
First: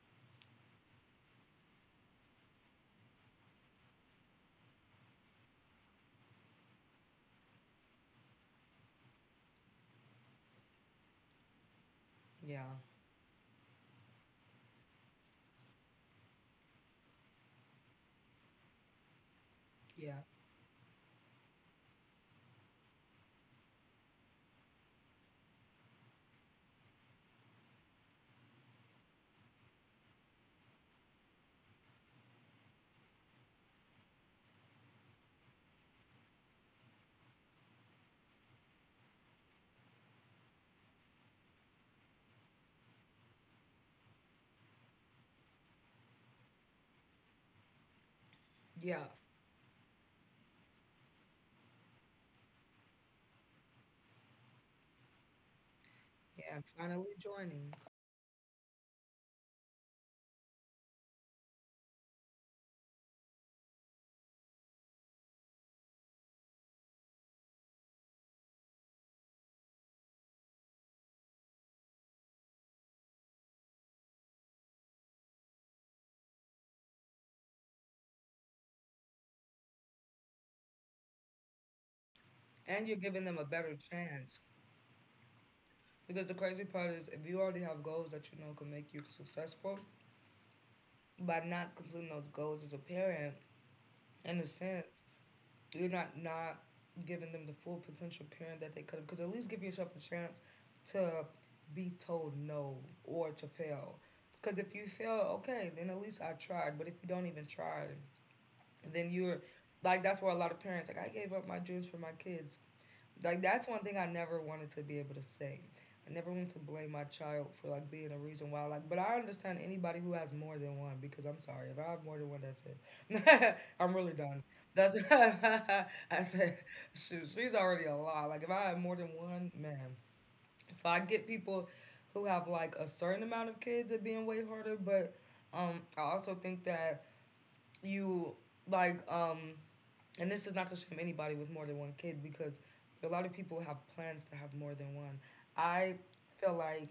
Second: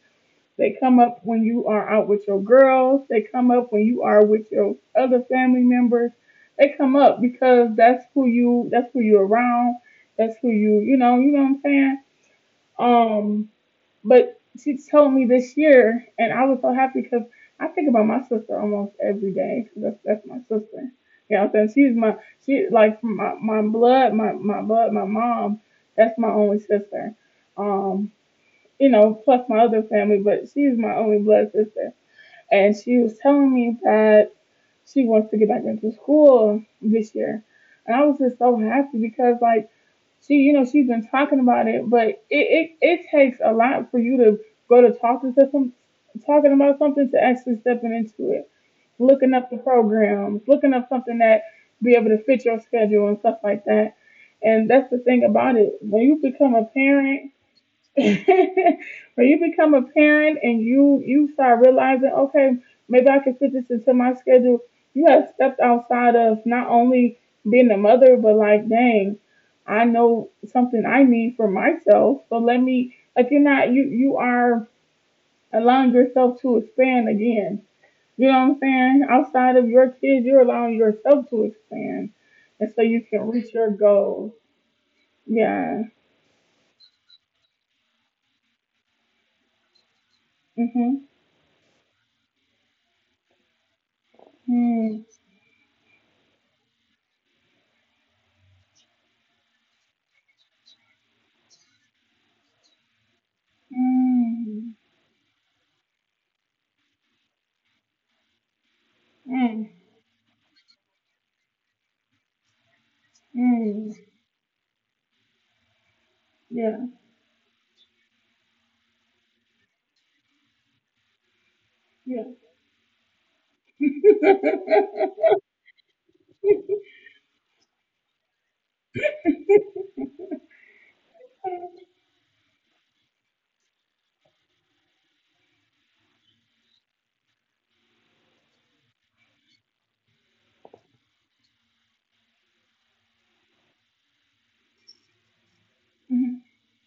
They come up when you are out with your girls. They come up when you are with your other family members. They come up because that's who you that's who you're around. That's who you you know, you know what I'm saying? Yeah. Um but she told me this year and I was so happy because I think about my sister almost every day. That's Yeah. That's my sister. You know what I'm saying? She's my she like my, my blood, my, my blood, my mom, that's my only sister. Um you know, plus my other family, but she's my only blood sister. And she was telling me that she wants to get back into school this year. And I was just so happy because, like, she, you know, she's been talking about it, but it, it, it takes a lot for you to go to talk to some, talking about something to actually stepping into it, Yeah. looking up the programs, looking up something that be able to fit your schedule and stuff like that. And that's the thing about it. When you become Yeah. a And finally parent, joining. when you become a parent and you you start realizing, okay, maybe I can fit this into my schedule. You have stepped outside of not only being a mother, but like, dang, I know something I need for myself. So let me like you're not you you are allowing yourself to expand again. You know what I'm saying? Outside of your kids, you're allowing yourself to expand, and so And you're you giving can them a reach your better goals. chance. Yeah. Because the crazy part is if you already have goals that you know can make you successful, Mhm. by not completing those goals as a parent, in a Mm. sense, you're not not giving them the full potential parent that they could have. Because at least give yourself a chance to be told no or to fail. Because Mhm. if you fail, okay, then at least I tried. But if you don't even try, then you're like that's where a lot of parents like I gave up my dreams for my kids like that's one Mm. thing I never wanted to be able to say. I never want to Yeah. blame my child for like being a reason why. Like, but I understand anybody who has more than one because I'm sorry, if I have more Yeah. than one, that's it. I'm really done. That's I said, shoot, she's already a lot. Like if I have more than one, man. So I get people who have like a certain amount of kids at being way harder, but um, I also think that you like um and this is not to shame anybody with more than one kid because a lot of people have plans to have more than one. I Mhm. feel like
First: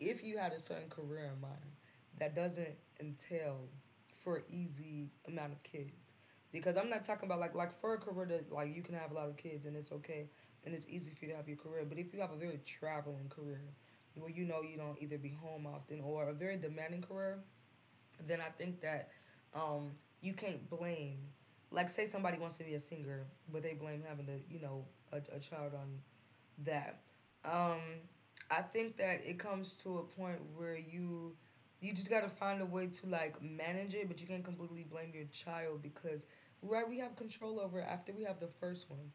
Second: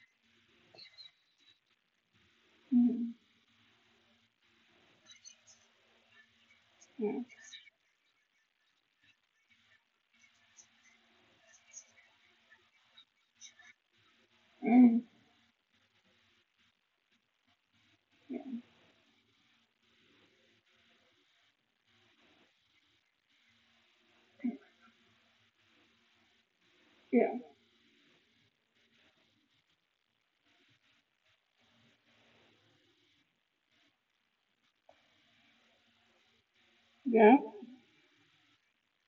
if you had a certain career in mind, that doesn't Mhm. entail for easy amount of kids. Because I'm not Yeah. talking about like like for a career that like you can have a lot of kids and it's okay and it's easy for you to have your career. But if you have a very traveling career where you know you don't Mm. either be home often or a very demanding career, then I think that um, you can't blame. Like, say somebody wants to be a singer, but they blame having to, you know, a, a child on that. Yeah. Um, I think that it comes to a point where you you just gotta find a way to like manage it, but you can't completely blame your child because, right, we have Yeah. control over it after we have the first one.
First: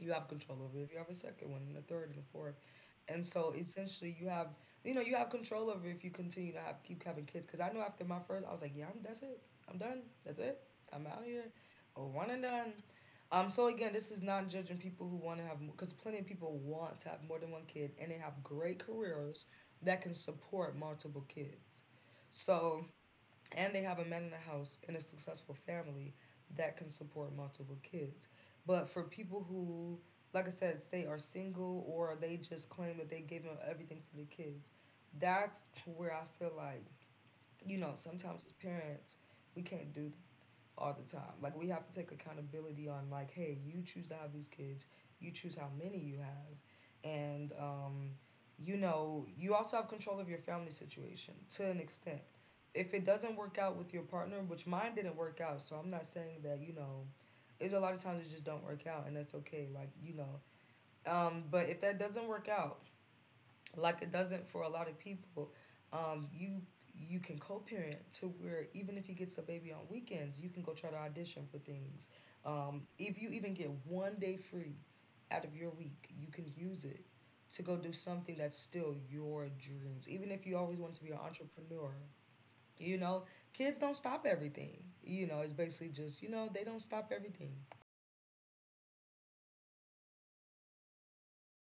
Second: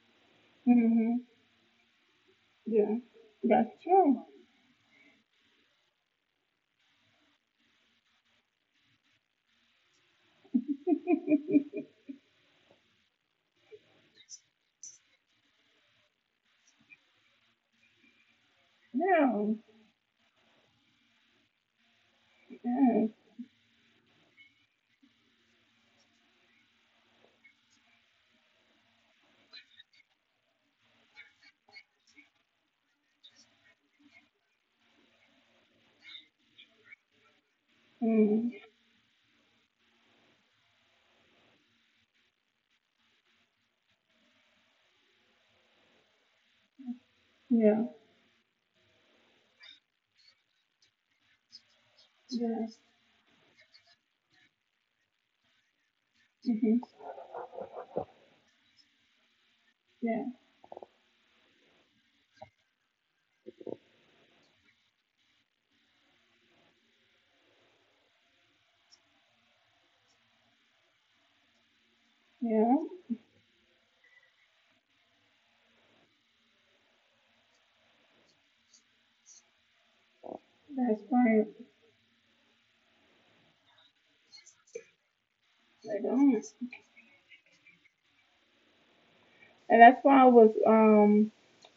You have control over if you have a Mm-hmm. second one and a third and a fourth, Yeah. and so That's essentially true. you have you know you have control over if you continue to have keep having kids. Because I know after my first I was like, yeah, I'm, that's it. I'm done. That's it. I'm out here. Oh, one and done. Um so again, this is not judging people who want to have because plenty of people want to have more than one kid and they have great careers No. that can support multiple kids. So Yes. and they have a man in the house in a successful family that can support multiple kids. But for people who, like I said, say are single or they just claim that they gave them everything for the kids, that's where I feel like, you know, sometimes Mm. as parents, we can't do all the time. Like we have to take accountability on like, hey, you choose to have these kids, you choose how many you have, and Yeah. um, you know, you also have control of your family situation to an extent. Yes. If it doesn't work out with your partner, which mine didn't work out, so I'm not saying that you Mm-hmm. know, there's a lot of times it just don't work out, and that's okay. Like you Yeah. know, um, but if that doesn't work out, like it doesn't for a lot of people. Um, you you can co-parent to where even if he gets a baby on weekends, you can go try to audition for things. Yeah. Um, if you even get one day free out of your week, you can use it to go do something that's still your dreams. Even if you always want to That's be an why. entrepreneur, you know, kids don't stop everything. You know, it's basically I just you don't. know they don't stop everything. And that's why I was um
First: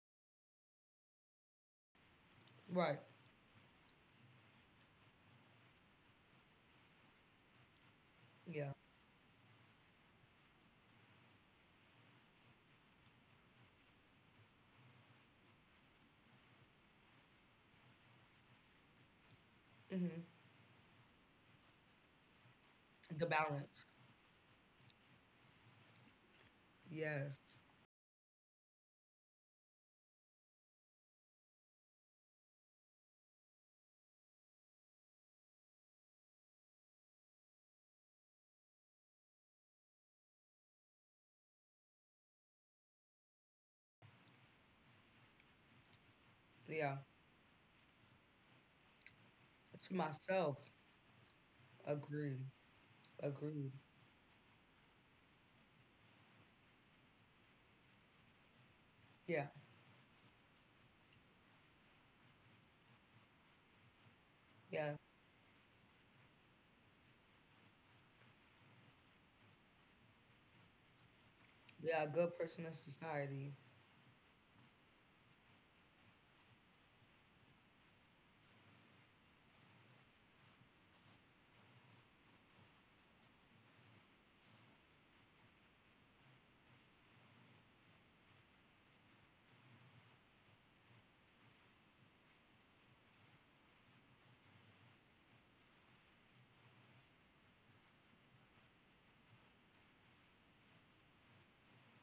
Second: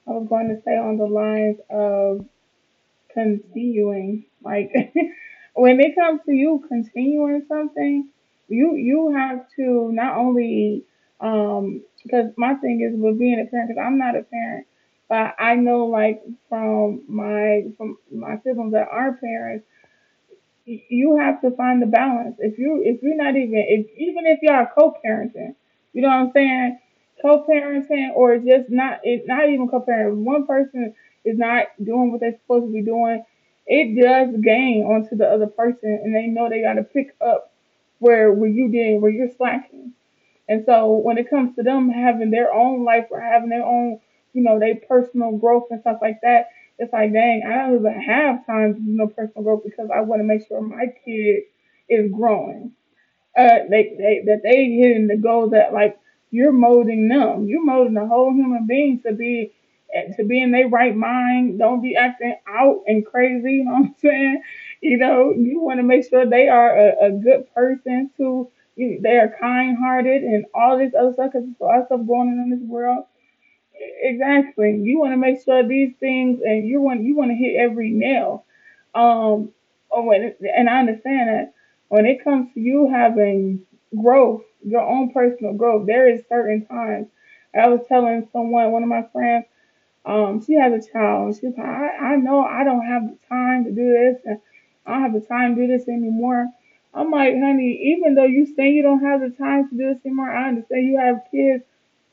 I was going to say on the lines of Right. continuing. Like when it comes to you continuing something, you Yeah. you have to not only um because my thing is with being a parent because I'm not a parent, but I know like from my from my siblings that are parents Mm-hmm. y- you have to find the balance. If you if you're The not even if balance. even if y'all co-parenting, you know what I'm saying? Yes. Co-parenting or just not it not even co-parenting. If one person is not doing what they're supposed to be doing. It does gain onto the other person, and they know they got to pick up where where you did where you're slacking. And so when it comes to them having their own life or having their own, you know, their personal growth and stuff like that, it's Yeah. like, dang, I don't even have time to do no personal growth because To I want to make sure myself. my kid is Agreed. growing uh, Agreed. they, they, that they hitting the goal that like you're molding them. You're molding the whole human being to Yeah. be eh, to be in their right mind. Don't be acting out and crazy. You know what I'm saying? You Yeah. know, you want to make sure they are a, a good person too. You, they are kind hearted and all this other stuff. Cause there's a lot of stuff Yeah. A going on good in this person in world. society. E-, Exactly. You want to make sure these things, and you want you want to hit every nail um, or when it, and I understand that when it comes to you having growth, your own personal growth, there is certain times. I was telling someone, one of my friends, um, she has a child, and she's like, I, I know I don't have the time to do this, and I don't have the time to do this anymore. I'm like, honey, even though you say you don't have the time to do this anymore, I understand you have kids,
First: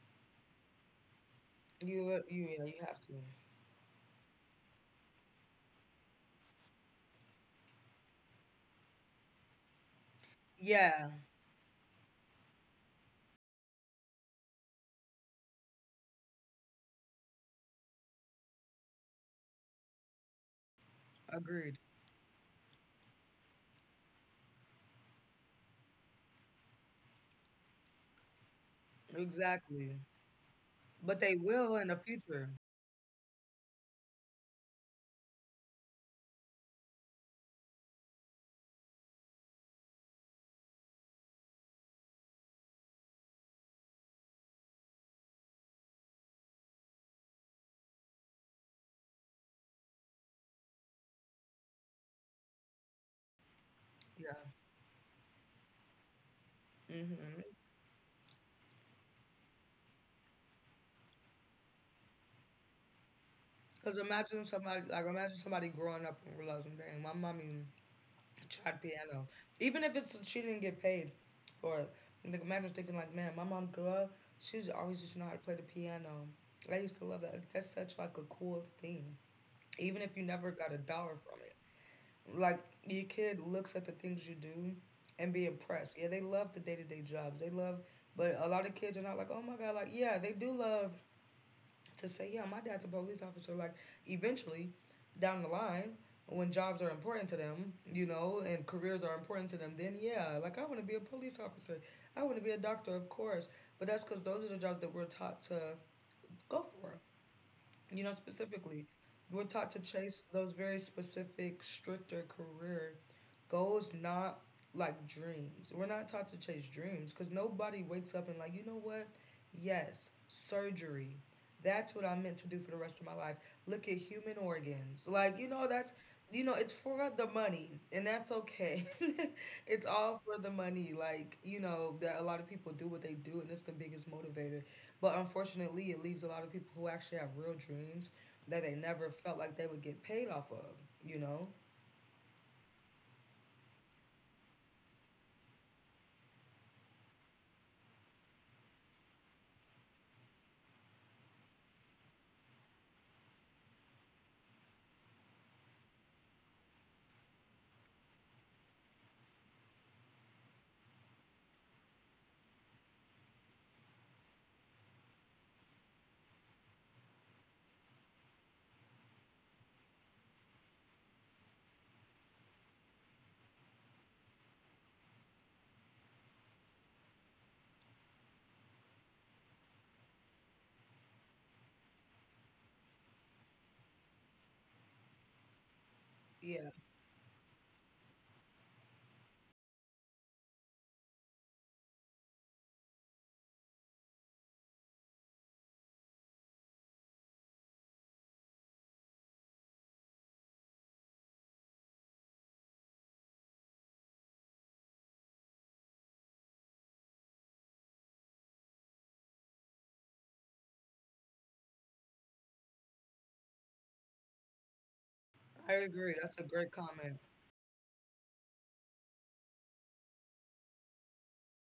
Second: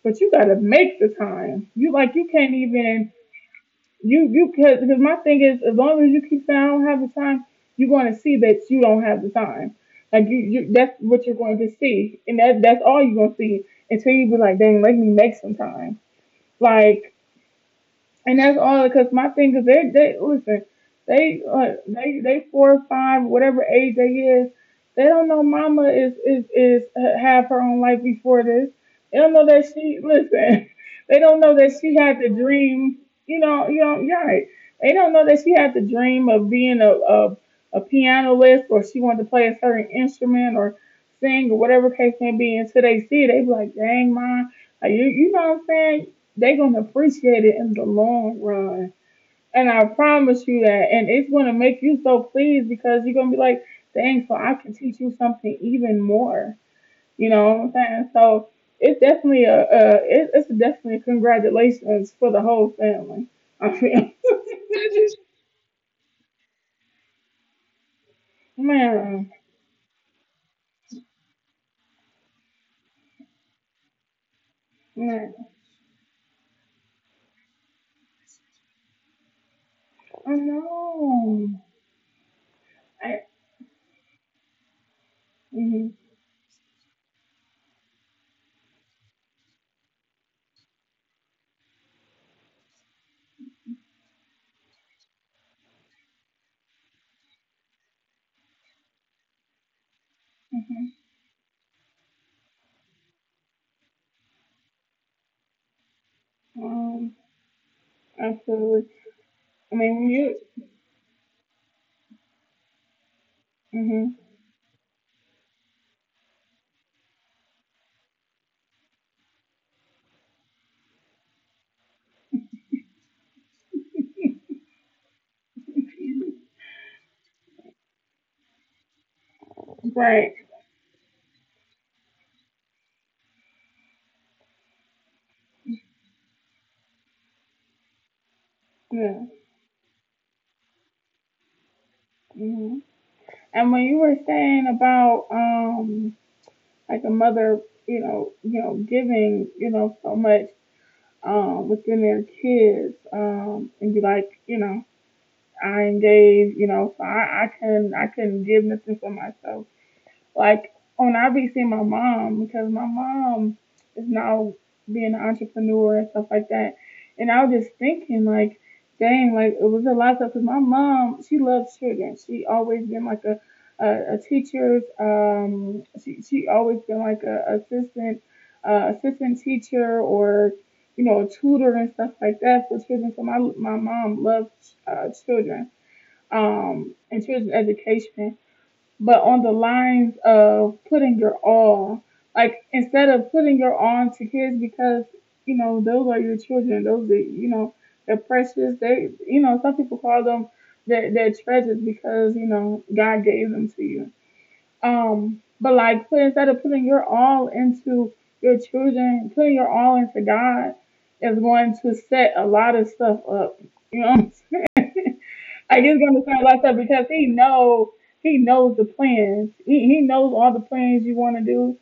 but you gotta make the time. You You. like uh, you You. can't Yeah. You have even to. you you could because my thing is as long as you keep saying I don't have the time, you're going to see that you don't have the time. Like you, you that's Yeah. what you're going to see, and that that's all you're going to see until you be like, dang, let me make some time. Like and that's all because my fingers, they, they listen, they, uh, Agreed. they, they four five, whatever age they is, they don't know mama is is is uh, have her own life before this. They don't know that she Exactly. listen. But They they don't know that will in she the had the future. dream. You know, you know, you're right. They don't know that she had the dream of being a a, a pianist or she wanted to play a certain instrument or sing or whatever case may be. Until they see, it, they be like, "Dang, mom, like, you you know what I'm saying? They're gonna appreciate it in the long run. And I promise you that. And it's gonna make you so pleased because you're gonna be like, dang, Yeah. so I can teach you something even more. You Mhm. know what I'm saying? So it's definitely a, a it, it's definitely a congratulations for the whole family. I Cause mean, imagine somebody like imagine somebody growing up and realizing, dang, my mommy tried piano. man, Even if it's she didn't get paid for it. Like imagine thinking like, man, my mom grew up. She was always just know how to man, play the piano. I used to love that. That's such like a cool thing. Even if you I never got a dollar from know. it. Like your I kid looks at the things you do and be impressed. mhm, Yeah, they love the day to day jobs. They love, but a lot of kids are not like, oh my god, like yeah, they do love to say, yeah, my dad's a police officer. Like eventually, down the line, when jobs are important to them, you know, and careers are important to them, then yeah, like I want to be mhm, a police officer. I want to be a doctor, of course. But that's because those are the jobs that we're taught to go for, um, you know, specifically, absolutely. we're taught to I mean, when chase you those very specific, stricter career goals, mhm, not like dreams. We're not taught to chase dreams because nobody wakes up and, like, you know what? Yes, surgery. That's what I'm meant to do for the rest of my life. Look at human organs. Like, you know, that's, you know, it's for the money, and that's okay. It's all right, for the money. Like, you know, that a lot of people do what they do, and it's the biggest motivator. But unfortunately, it leaves a lot of people who actually have real dreams that they never yeah, felt like they would get paid off of, you know? mhm. And when you were saying about um like a mother, you know, you know, giving, you know, so much um within their kids, um, and be like, you know, I am you know, so I, I can I couldn't give nothing for myself. Like on obviously my mom because my mom is now being an entrepreneur and stuff like that. And I was just thinking like, dang, like it was a lot of stuff. Because my mom, she loves children. She always been like a a, a teacher's um she she always been like a assistant uh, assistant teacher or you know a tutor and stuff like that for children. So my my mom loves uh, children Yeah, um and children education, but on the lines of putting your all. Like instead of putting your all into kids because, you know, those are your children, those are, you know, they're precious. They, you know, some people call them their their treasures because, you know, God gave them to you. Um, but like put instead of putting your all into your children, putting your all into God is going to set a lot of stuff up. You know what I'm I I just agree. gonna That's sound a like great that because comment. he know he knows the plans. He he knows all the plans you want to do,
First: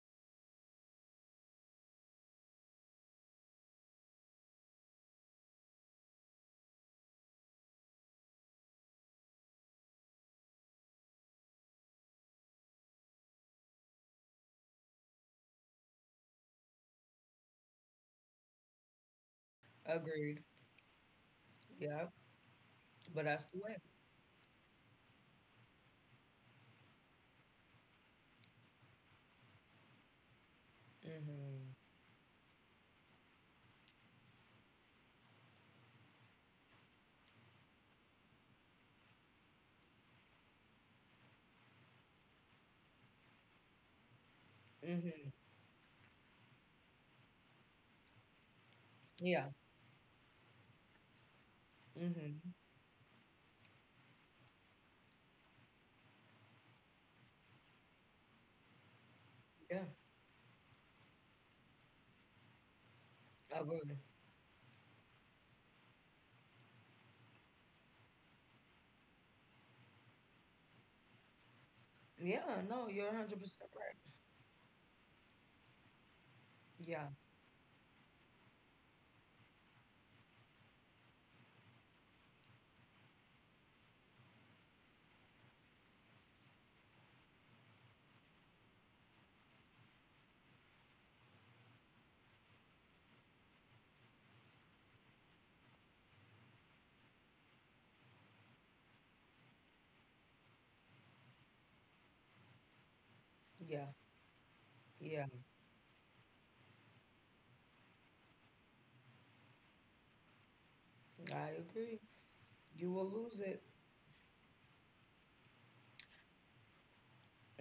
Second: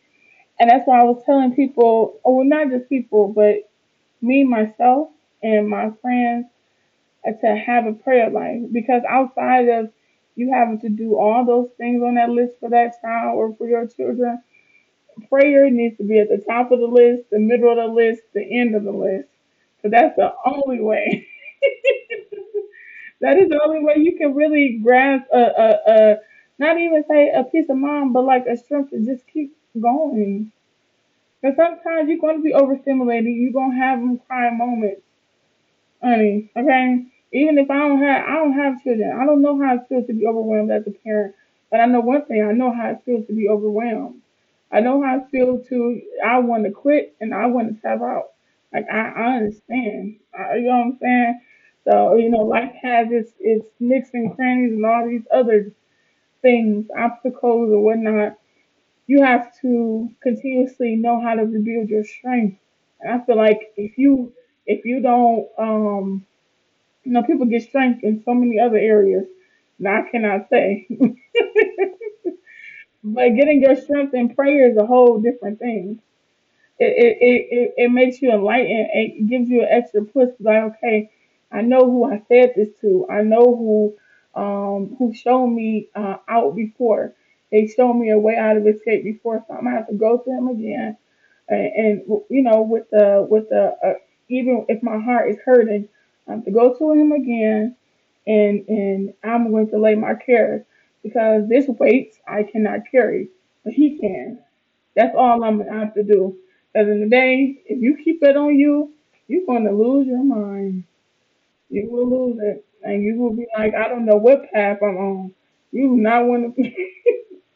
and that's why I was telling people, oh, well, not just people, but me myself and my friends, uh, to have a prayer life because outside of you having to do all those things on that list for that child or for your children, prayer needs to be at the top of the list, the middle of the list, the end of the list. So that's the Agreed. only way. Yeah, but that's That the is the way. only way you can really grasp a, a, a not even say a peace of mind, but like a strength to just keep going. Because Mm-hmm. sometimes you're going to be overstimulated. You're going to have them crying moments, honey. Okay, even if I don't have I don't have children, I don't know how it feels to be overwhelmed as a parent. But I know one thing: I know how it feels to be overwhelmed. I know Mm-hmm. how it feels to I want to quit and I want to tap out. Like I, Yeah. I understand. I, you know what I'm saying? So you Mm-hmm. know, life has its its nicks and crannies and all these other things, obstacles and whatnot. You have Yeah. to continuously know how to rebuild your strength. And I feel like Agreed. if you if you don't um you know, people get strength in so many other areas. Now I cannot say, Yeah, no, you're but getting one hundred percent your right. strength in prayer is a whole different thing. It Yeah, it it, it, it makes you enlightened. It gives you an extra push. Like okay, I know who I said this to. I know who um who showed me uh, out before. They showed me a way out of escape before, so I'm gonna have to go to them again. And, and you know, with the with the uh, even if my heart is hurting, I have to go to him again and and I'm going to lay my cares because this weight I cannot carry, but yeah, he can. That's yeah. all I'm gonna have to do. Because in the day, if you keep it on you, you're gonna lose your mind. I You agree. will lose it, You and will you will lose be it. like, I don't know what path I'm on. You do not want to be.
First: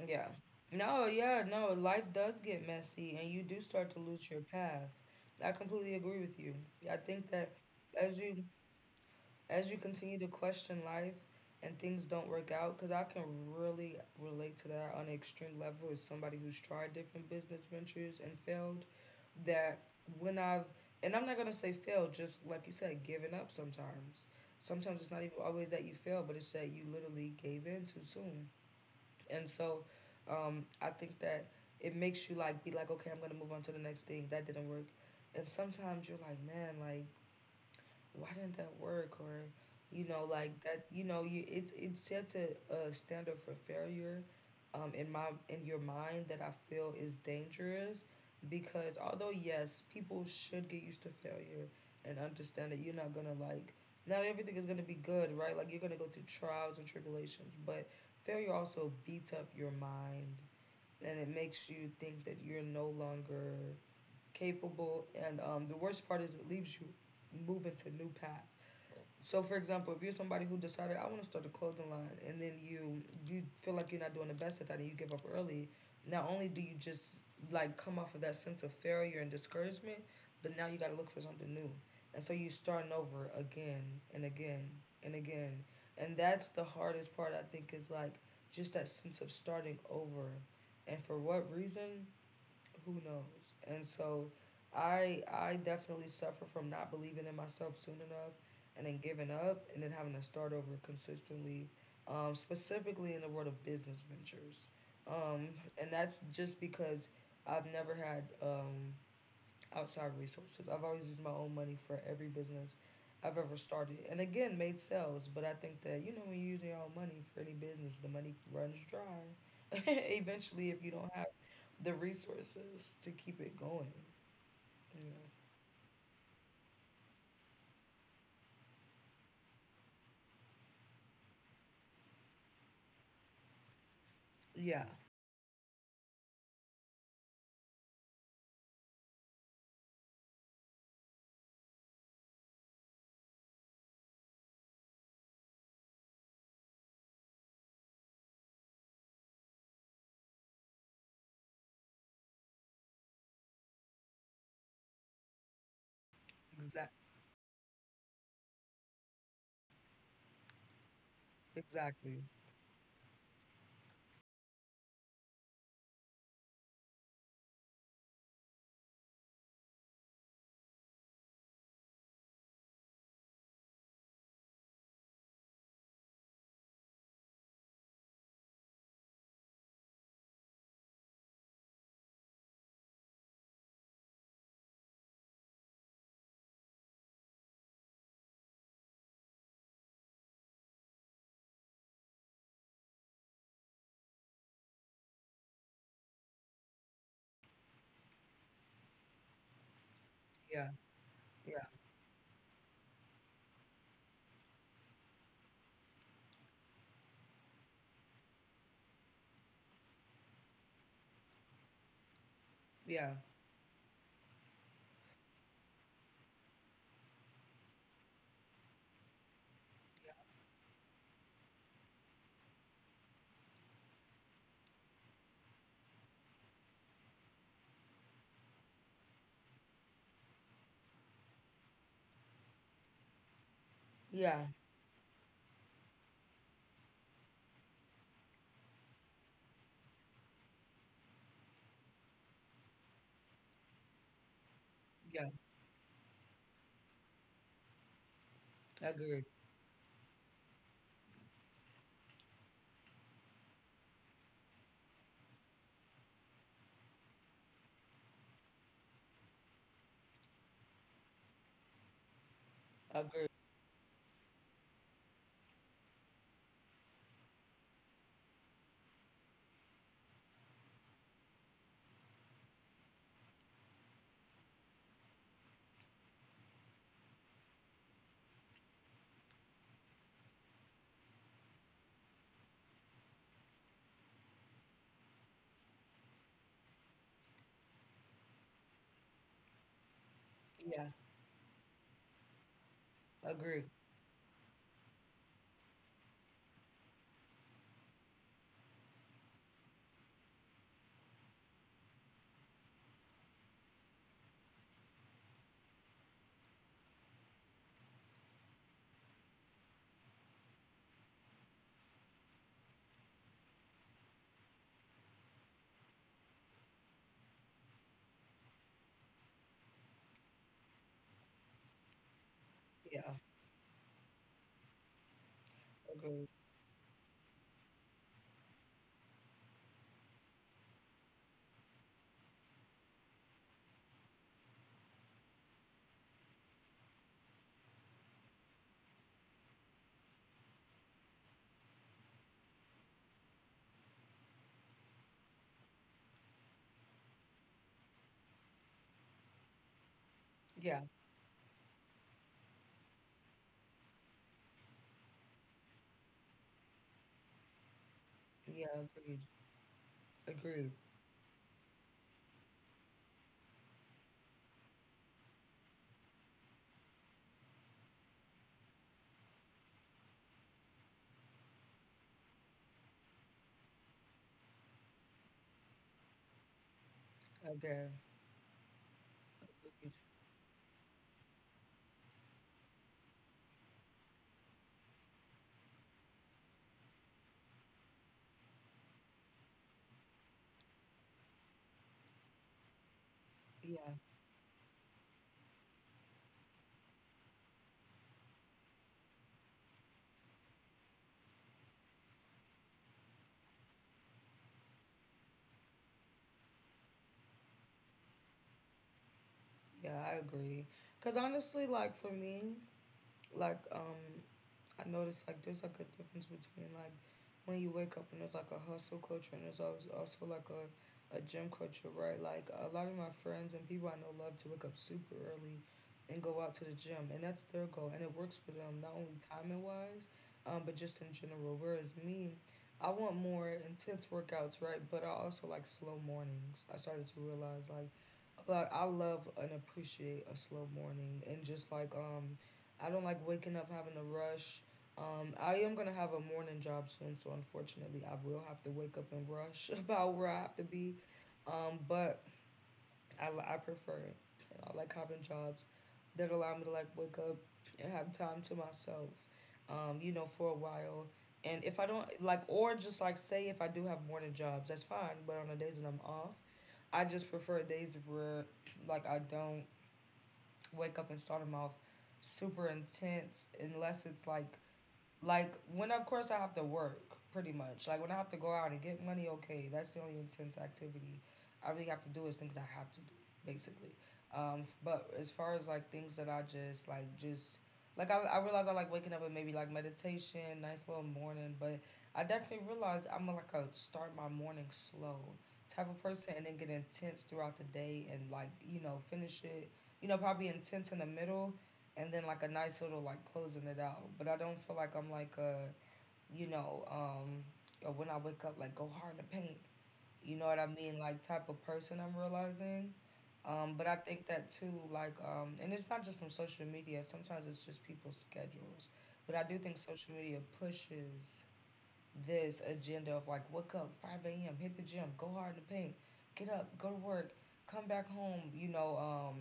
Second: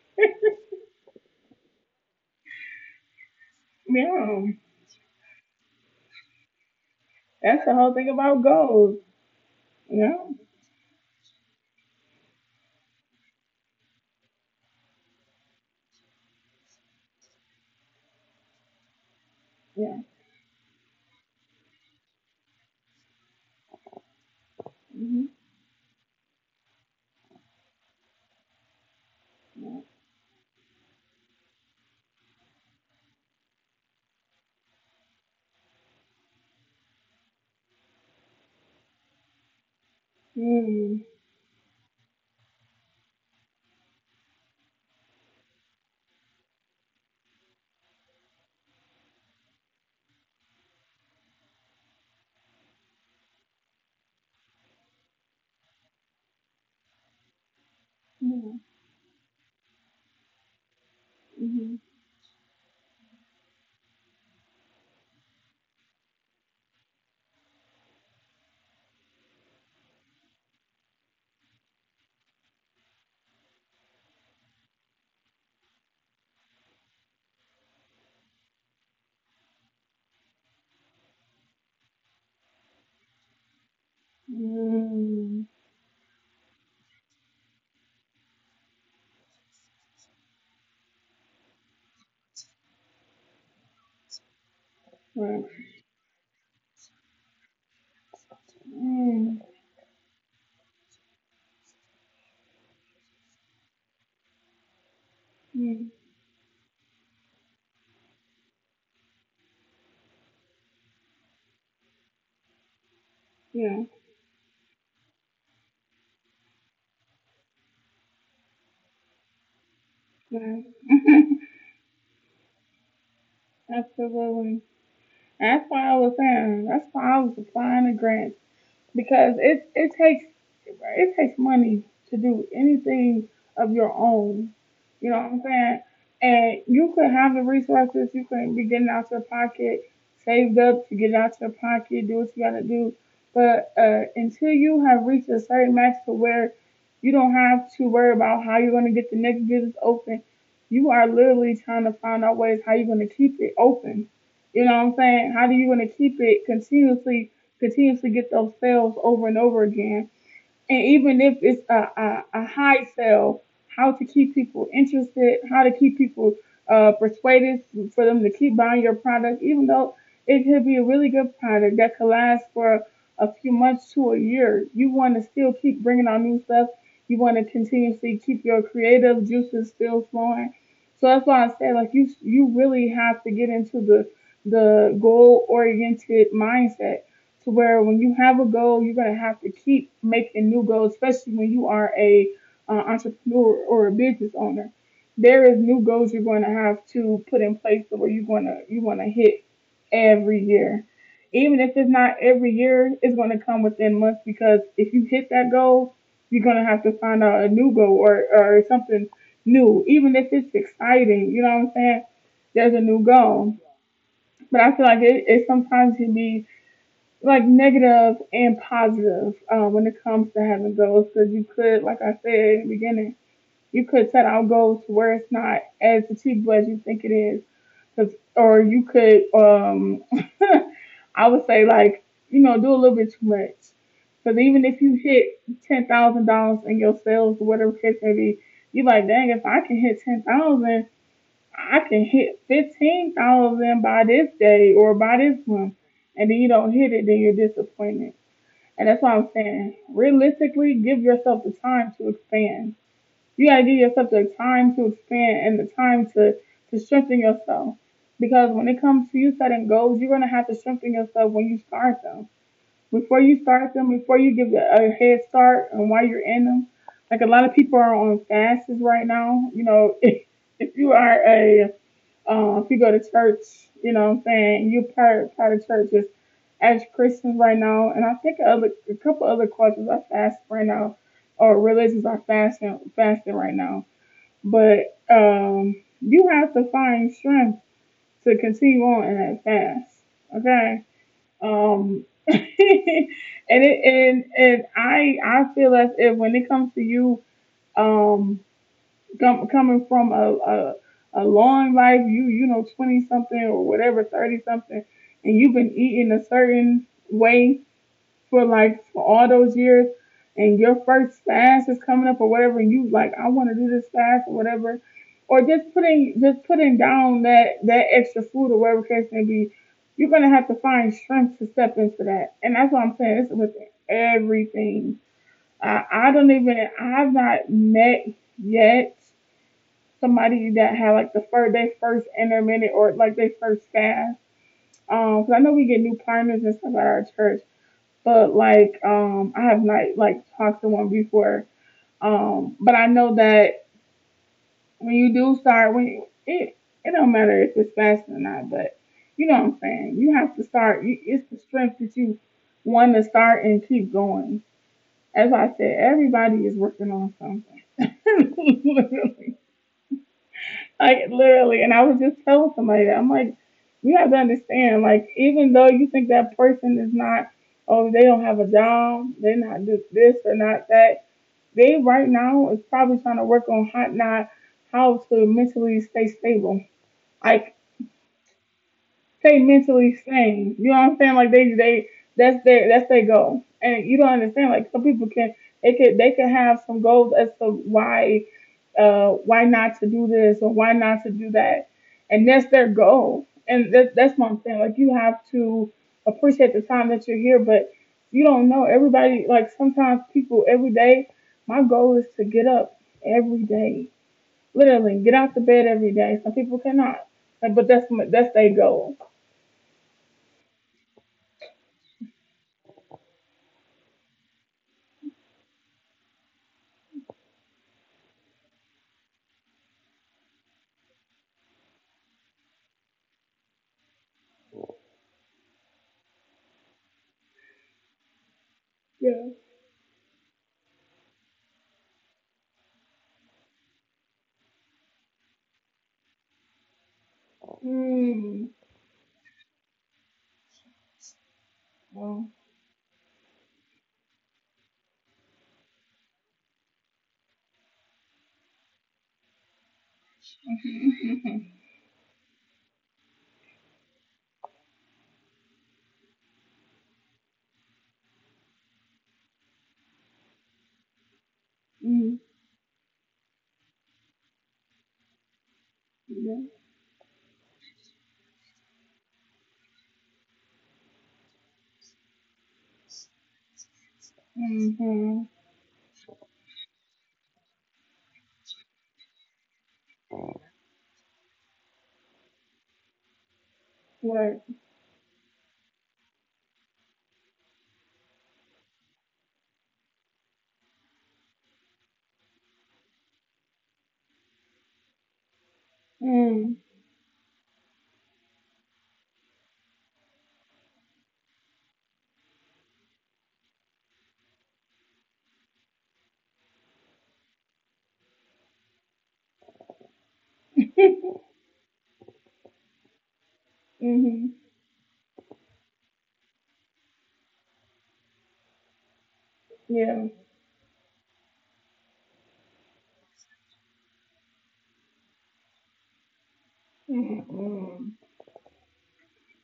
Yeah. No, yeah, no. Life does get messy and you do start to lose your Yeah, path. I completely agree with you. I think that that's the whole thing as about you goals. as you Yeah, continue to question life, and things don't work out cuz I can really relate to that on an extreme level as somebody who's tried different business ventures and failed. That yeah. when I've and I'm not going to say failed, just like you said, giving up sometimes. Sometimes it's Mm-hmm. not even always that you fail, but it's that you literally gave in too soon, and so um, I think that it makes you like be like, okay, I'm gonna move on to the next thing. That didn't work, and sometimes you're like, man, like why didn't that work or you know like that Mm-hmm. you know you it's it sets a, a standard for failure um in my in your mind that I feel is dangerous, because although yes people should get used to failure and understand that you're not gonna like not everything is gonna be good, right, like you're gonna go through trials and tribulations, but Mm-hmm. failure also beats up your mind and it Mm-hmm. makes Mm. you think that you're no longer capable, and um the worst part is it leaves you moving to new paths. So for example, if you're somebody who decided I want to start a clothing line and then you you feel like you're not doing the best at that and you give up early, not only do you just like come off of that sense of failure and discouragement, but now you got to look for something new. And so you are starting over again and again and Mm-hmm. again. And that's the hardest part I think is like just that sense of starting over. And for what reason? Who knows? And so i Right. i definitely suffer from not believing in myself soon enough, and then giving Mm-hmm. up, and then having to start over consistently, um, specifically in the world of business ventures. Um, and that's just because I've never had, um, outside resources. I've always used my own money for every business I've ever Yeah. started and again made sales. But I think that you know when you're using your own money for any business, the money runs dry Right. eventually if you don't have the resources to keep it going. Absolutely. You That's why I was saying. That's why I was applying to grants. Because it it takes it takes money to do anything of your own. Yeah, You know what I'm saying? And you could have the resources, you could be getting out your pocket, saved up to get out your pocket, do what you gotta do. But uh, until you have reached a certain max to where you don't have to worry about how you're gonna get the next business open, you are literally trying to find out ways how you're gonna keep it open. You know what I'm saying? How do you want to keep it exactly. continuously continuously get those sales over and over again. And even if it's Exactly. a, a, a high sale, how to keep people interested, how to keep people uh, persuaded for them to keep buying your product, even though it could be a really good product that could last for a few months to a year. You want to still keep bringing on new stuff. You want to continuously keep your creative juices still flowing. So that's why I say like you you really have to get into the the goal oriented mindset to where when you have a goal, you're going to have to keep making new goals, especially when you are a uh, entrepreneur or a business owner. There is new goals you're going to have to put in place to where you're going to you want to hit every Yeah, year. Even yeah, if it's not every year, it's going to come within months because if you hit that goal, you're going to have to find out a new goal or, or something new. Even if it's exciting, you know what I'm saying? There's a new yeah, goal. But I feel like it, it sometimes can be like negative and positive uh, when it comes to having goals because you could, like I said in the beginning, you could set out goals to where it's not as achievable as you think it is, because or you could, um, I would say like you know do a little bit too much because yeah, even if you hit ten thousand dollars in your sales or whatever case may be, you like dang if I can hit ten thousand I can hit fifteen thousand by this day or by yeah. this month, and then you don't hit it, then you're disappointed. And that's why Agreed. I'm saying, realistically, give yourself the time to expand. You gotta give yourself the time to expand and the time to to strengthen yourself. Because when it comes to you setting goals, you're gonna have to strengthen yourself when you start them. Before Agreed. you start them, before you give a a head start and while you're in them, like a lot of people are on fasts right now. You know, if, if you are a um, if you go to church, you know what I'm saying, you're part, part of churches as Christians right now. And I think other, a couple other cultures are fasting right now, or religions are fasting, fasting right now. But um, you have to find strength to continue on in that fast. Okay? Yeah, Um, and agreed. it, and and I I feel as if when it comes to you, um, com- coming from a, a a long life, you you know twenty something or whatever, thirty something, and you've been eating a certain way for like for all those years, and your first fast is coming up or whatever, and you like I want to do this fast or whatever, or just putting just putting down that that extra food or whatever case may be, you're gonna have to find strength to step into that, and that's what I'm saying. Yeah, It's with everything. I I don't agreed. even I've not met yet somebody that had like the first their first intermittent or like their first fast. Um, Cause I know we get new partners and stuff at our church, but like um, I have not like talked to one before. Um, but I know that when you do start, when you, it it don't matter if it's fast or not, but you know what I'm saying. You have to Yeah, start. You, it's the strength that you want to start and keep going. As I said, everybody is working on something. yeah, agreed. Literally. Agreed. Like literally, and I was just telling somebody that I'm like, you have to understand, like, even though you think that person is not, oh, they don't have a job, they're not this, this or not that, they right now is probably trying to work on how not how to mentally stay stable. Like, Okay. stay Agreed. mentally sane. You know what I'm saying? Like they they that's their that's their goal. And you don't understand. Like some people can they could they could have some goals as to why uh why not to do this or why not to do that, and that's their goal. And that, Yeah, that's what I'm saying. Like you have to appreciate the time that you're here, but you don't know everybody. Like sometimes people every day. My goal is to get up every day. Literally, get out the bed every day. Some people cannot. Like, but that's my- that's their goal. yeah, I agree. Cause honestly, like for me, like, um, I noticed like there's like a difference between, like, when you wake up, and there's like a hustle culture, and there's always also like a a gym culture, right? Like a lot of my friends and people I know love to wake up super early and go out to the gym, and that's their goal, and it works for them not only Yeah. timing wise, um, but just in general. Whereas me, I want more intense workouts, right? But I also like slow mornings. I started to realize, like, Mm. like I love and appreciate a slow morning, and just like, Well. um I don't like waking up having to rush. Um I am gonna have a morning job soon, so unfortunately I will have to wake up and rush about where I have to be. Um but I I prefer it. And I like having jobs that allow me to, like, wake up and have time to myself. Um, you know, for a while. And if I don't Mm. like, or just like, say if I do have morning jobs, that's fine, but on the days that I'm off, Yeah. I just prefer days where, like, I don't wake up and start them off super intense, unless it's like Mm-hmm. like when, of course, I have to work pretty much. Like when I have to go out and get money, okay, that's the only intense activity I really have to do, is things I have to do, basically. Like. Um, but as far as like things that I just like just like I, I realize, I like waking up with maybe like meditation, nice little morning. But I definitely realize I'm like a start my morning slow type of person, and Mm. then get intense throughout the day, and, like, you know, finish it, you know, probably intense in the middle, and then like a nice little like closing it out. But I don't feel like I'm like a, you know um or when I wake up, like, go hard to paint. You know what I mean? Like, type of person I'm realizing. Um, but I think Mm-hmm. that too, like, um, and it's not just from social media. Sometimes it's just people's schedules. But I do think Yeah. social media pushes this agenda of, like, wake up five a m, hit the gym, go hard in the paint, get up, go to work, come Mm-hmm. back home, you know um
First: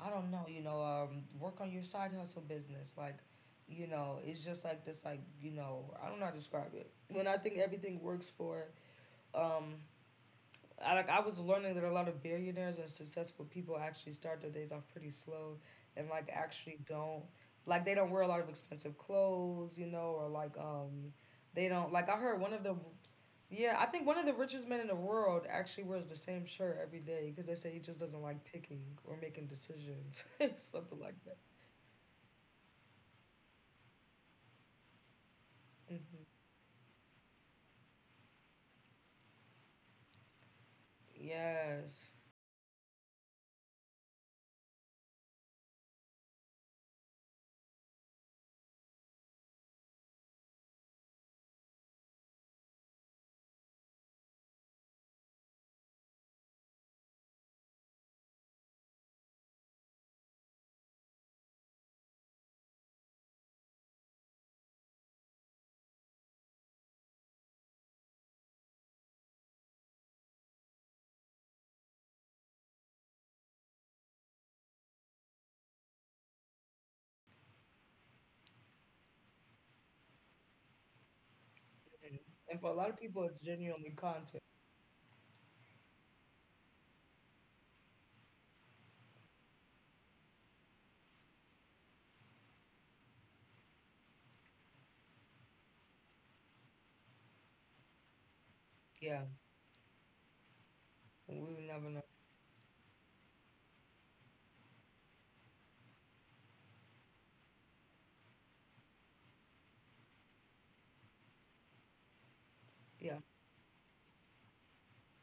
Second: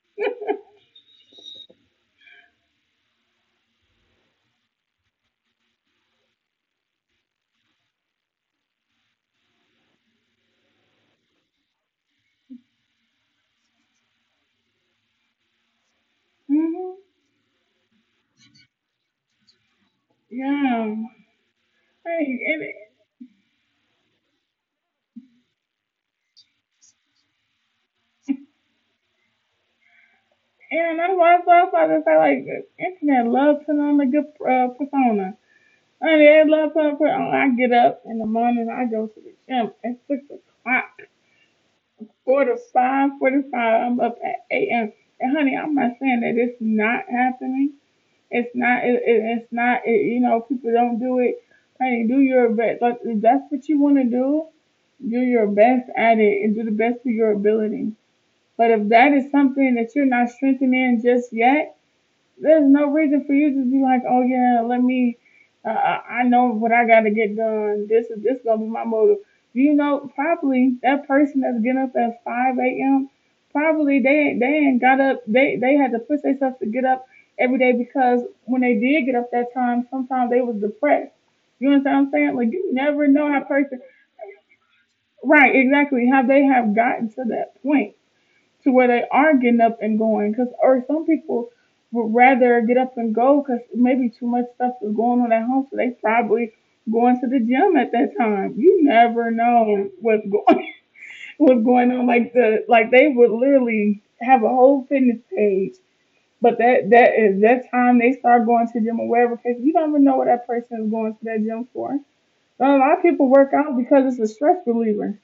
I don't know, you know um work on your side hustle business, like, you know it's just like this, like, you know I don't know how to describe it, when I think everything works for, um I, like, I was learning that a lot of billionaires and successful people actually start their days off pretty slow, and, like, actually Mm-hmm. don't, like, they don't wear a lot of expensive clothes, you know, or, like, Yeah. um they don't, like, I Like, heard one of and, the, yeah, I think one of the richest men in the world actually wears the same shirt every day because they say he just doesn't like picking or making decisions, and something that's like why I that. some fathers say like the internet love putting on a good uh, persona. I mean, Hmm. they love putting put on. I get up in the morning. I go to the gym at six o'clock. Yes. Four to five, forty-five. I'm up at eight a m. And honey, I'm not saying that it's not happening. It's not. It, it, it's not. It, you know, people don't do it. Hey, do your best. Like if that's what you want to do, do your best at it and do the best of your ability. But if that is something that you're not strengthening just yet, there's no reason for you to be like, oh yeah, let me. Uh, I I know what I got to get done. This is this gonna be my motive. You know, probably that person that's getting up at five a m. Probably they ain't- they ain't got up. They they had to push themselves to get up every day because when they did get up that time, sometimes they was depressed. You understand what I'm Mhm. saying? Like And for you a lot of never people, know it's how person. genuinely content. Right, exactly. How they have gotten to that point to where they are getting up and going. Cause or some people would rather get up and go because maybe too much stuff is going on at home, so they probably going to the gym at that time. You Yeah, never know what's going. we What's never going know. on. Like the like they would literally have a whole fitness page, but that that is that time they start going to the gym or wherever because you don't even know what that person is going to that gym for. So a lot of Yeah, people work out because it's a stress reliever,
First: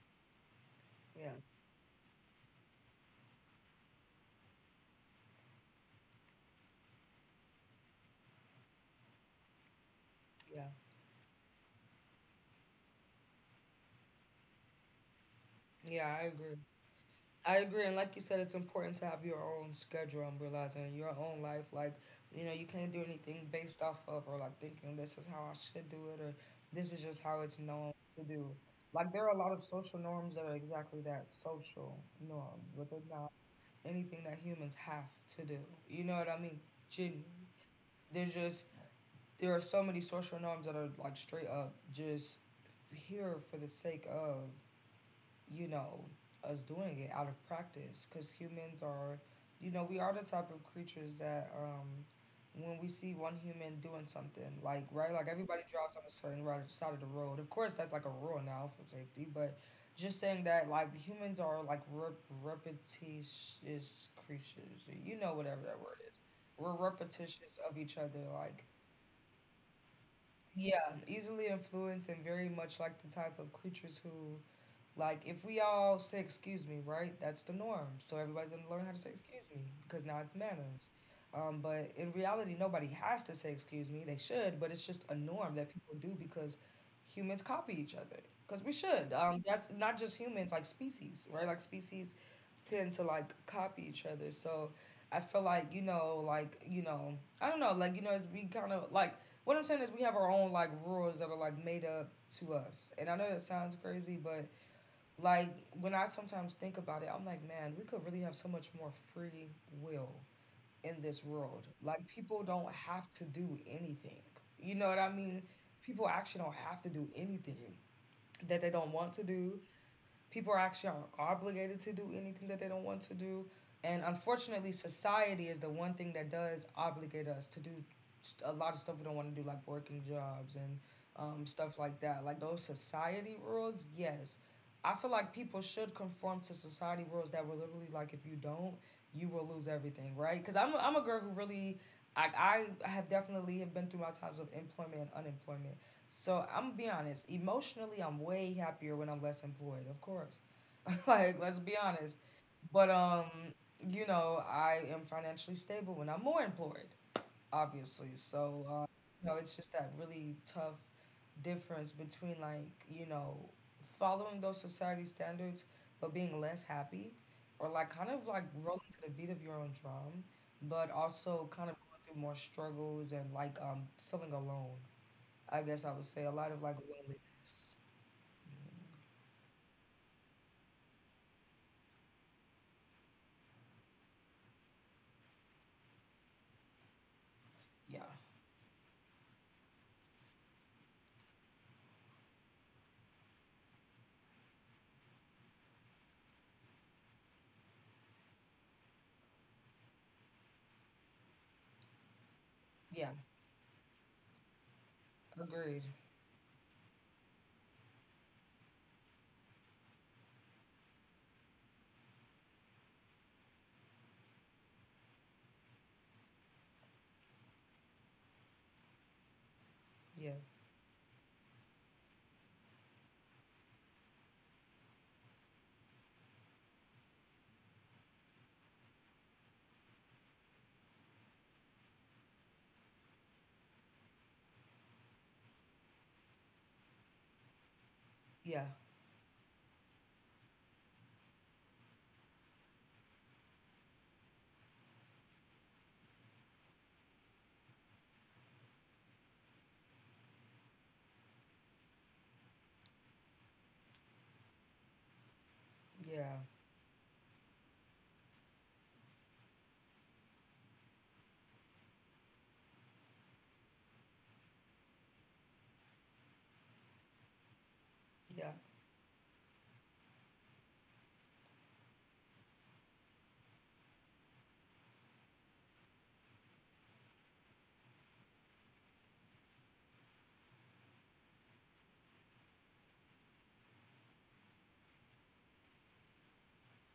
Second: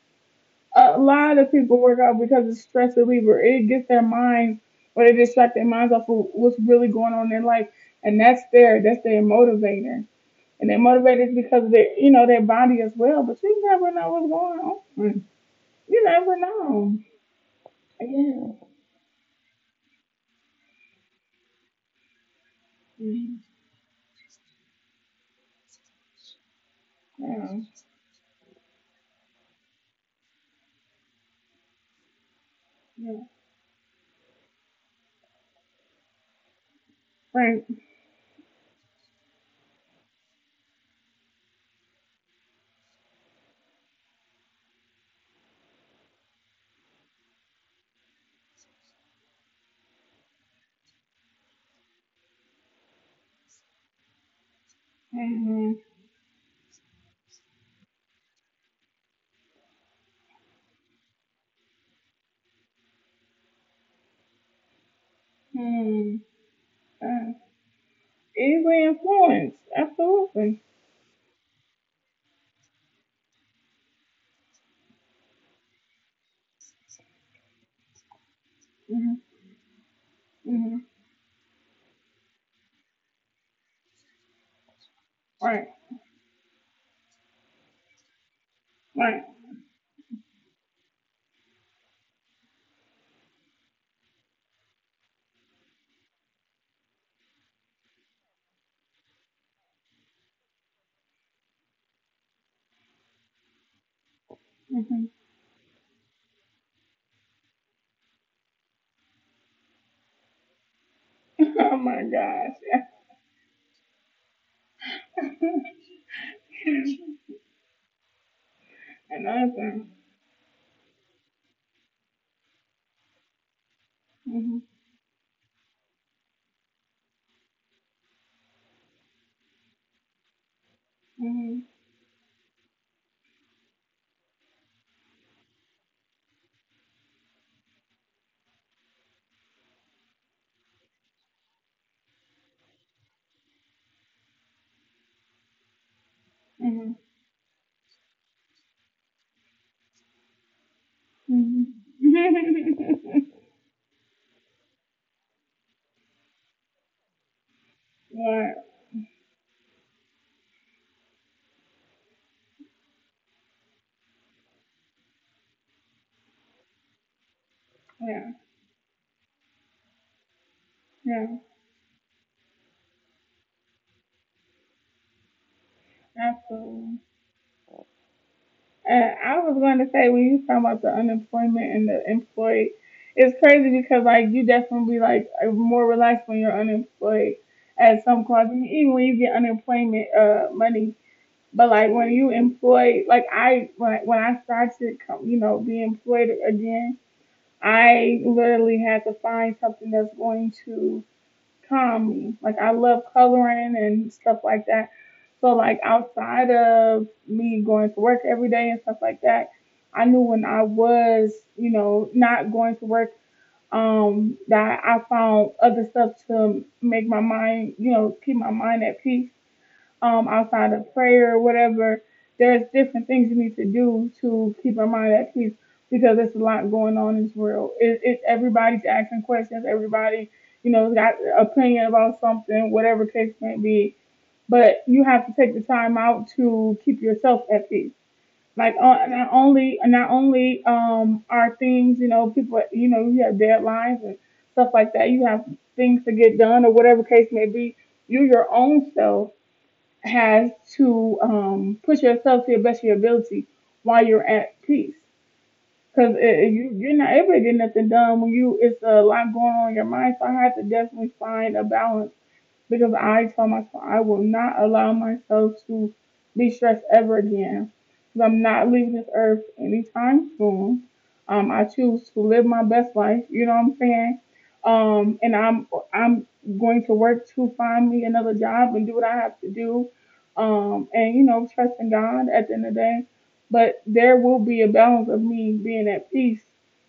a yeah, lot of people work out because it's stress reliever. It gets their minds, or they distract their minds off of what's really going on in their life. And that's their that's their motivator. yeah, And they're motivated because of their you know, their body as well. But you never know what's going on. You yeah. I never agree. know. I agree, and like you said, Yeah. it's important to have your own schedule and realizing your own life. Like, you know, you can't do anything based off of, or like, thinking this is how I should do it, or this is just how it's Yeah. known to do. Like, there are a lot of social norms that are exactly that, social norms, but they're Yeah. not anything that humans have to do. You know what I mean? Gen- Right. There's just there are so many social norms that are like straight up just here for the sake of, you know, us doing it out of practice, because humans are, you know, we are the type of creatures that, um, when we see one human doing something, like, right, like, everybody Mm-hmm. drives on a certain right side of the road. Of course, that's like a rule now for safety. But just saying that, like, humans are like rep- repetitious creatures, you know, whatever that word Hmm. is. We're Uh, repetitious of each other, like, Easily influenced. Absolutely. yeah, easily influenced and very much like the type of creatures who, like, if we all say excuse me, right? That's the norm. So everybody's gonna learn how to say Hmm. excuse me because now it's Hmm. manners. Um, but in reality, nobody has to say excuse me. They should, but it's just a norm Right. that people do because humans copy each other. Because we should. Right. Um, that's not just humans, like species, right? Like species tend to, like, copy each other. So I feel like, you know, like, you know, I don't know, like, you know, as we kind of like, what I'm saying is we have our own like rules that are like made up to us. And I know that sounds crazy, but Hmm. like, when I sometimes think about it, I'm like, man, we could really have so much more free will in this world. Oh Like, my people don't have to do anything. You know what I mean? gosh. People actually don't have to do anything that they don't want to do. Amazing. People are actually obligated to do anything that they don't want to do, and Mhm. unfortunately society is the one thing that does obligate us to do a lot of stuff we don't want to do, like working jobs and, um, Mhm. stuff like that, like those society rules. Yes, I feel like people should conform to society rules that were literally, like, if you don't, you will lose everything, right? Because I'm, i I'm a girl who really, I, I have definitely have been through my times of employment and unemployment. So I'm gonna be Mhm. honest, emotionally I'm way happier when I'm less employed, of course. Like, let's be Mhm. honest. But, um, you know, I am financially stable when I'm more employed, obviously. Yeah. So, um, you know, it's just that really tough difference between, like, you know, following those society standards but being less happy, or like kind of Yeah. like rolling to the beat of your own drum, but Yeah. also kind of going through more struggles, and, like, um feeling alone, I guess I would say, a lot of like Absolutely. loneliness. Uh, I was going to say, when you talking about the unemployment and the employed, it's crazy because like you definitely like are more relaxed when you're unemployed Yeah. at some clubs, and even when you get unemployment uh money. But like when you employed, like I when when I started, co- you know, being employed again, I literally had to find something that's going to calm me. Like I love Yeah. coloring and stuff like that. So Agreed. like outside of me going to work every day and stuff like that, I knew when I was, you know, not going to work, um, that I found other stuff to make my mind, you know, keep my mind at peace, um, Yeah. outside of prayer or whatever. There's different things you need to do to keep your mind at peace because there's a lot going on in this world. It, it, everybody's asking questions. Everybody, you know, got an opinion about something, whatever case may be. But you have to take the time out to keep yourself at peace. Yeah. Like uh, not only not only um, are things, you know, people, you know, you have deadlines and stuff like that. You have things to get done or whatever case may be. You your own self has to um, push yourself to your best of your ability while you're at peace. Because Yeah. you, you're not able to get nothing done when you it's a lot going on in your mind. So I had to definitely find a balance because I told myself I will not allow myself to be stressed ever again. Because I'm Yeah. not leaving this earth anytime soon. Um, I choose to live my best life. You know what I'm saying? Um, and I'm I'm going to work to find me another job and do what I have to do. Um, and you know, trust in God at the end of the day. But there will be a balance of me being at peace.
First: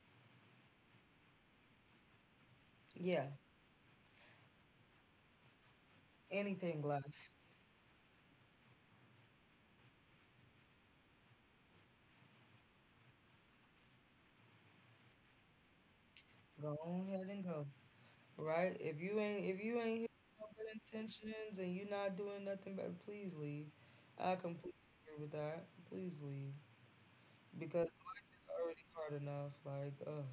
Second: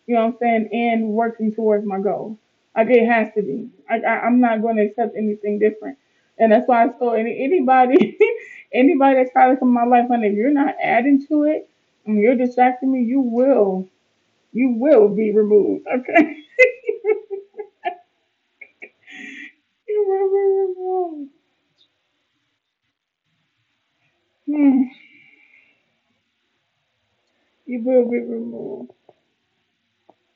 You know what I'm saying? And working towards my goals. Like it Yeah. has to be. Like I, I'm not going to accept anything different. And that's why Anything I told less. any, anybody, anybody that's trying to come in my life, honey, if you're not adding to it and you're distracting me, you will, you will be removed. Okay, Go on ahead and go. Right? If you ain't if you ain't you here will with no be good removed. intentions and you're not doing nothing, but please leave. I completely Hmm. agree with that. Please leave. You Because will be life is already removed. hard enough. Like, uh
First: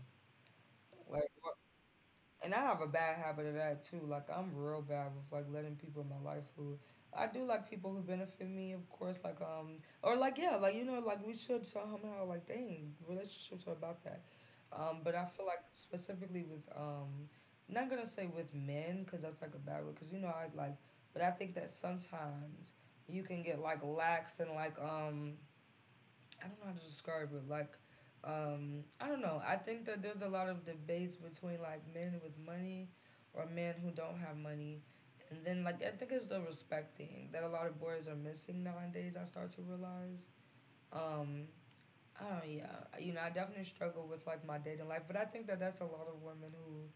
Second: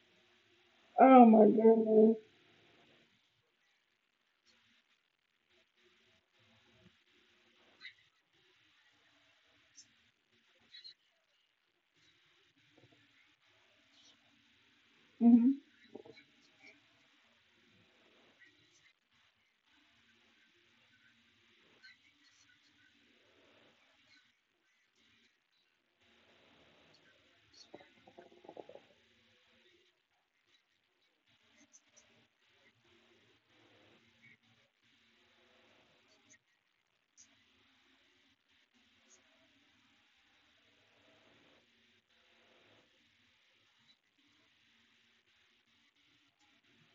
Oh like my why, goodness. and I have a bad habit of that too. Like, I'm real bad with like letting people in my life who, I do like people who benefit me, of course. Like, um, or, like, yeah, like, you know, like, we should somehow, like, dang, relationships are about that. Um, but I feel like Mm-hmm. specifically with, um, not gonna say with men, because that's like a bad word, because you know I like, but I think that sometimes you can get like lax, and like, um I don't know how to describe it. Like, um, I don't know. I think that there's a lot of debates between, like, men with money or men who don't have money. And then, like, I think it's the respect thing that a lot of boys are missing nowadays, I start to realize. Um, oh yeah, you know I definitely struggle with like my dating life, but I think that that's a lot of women who,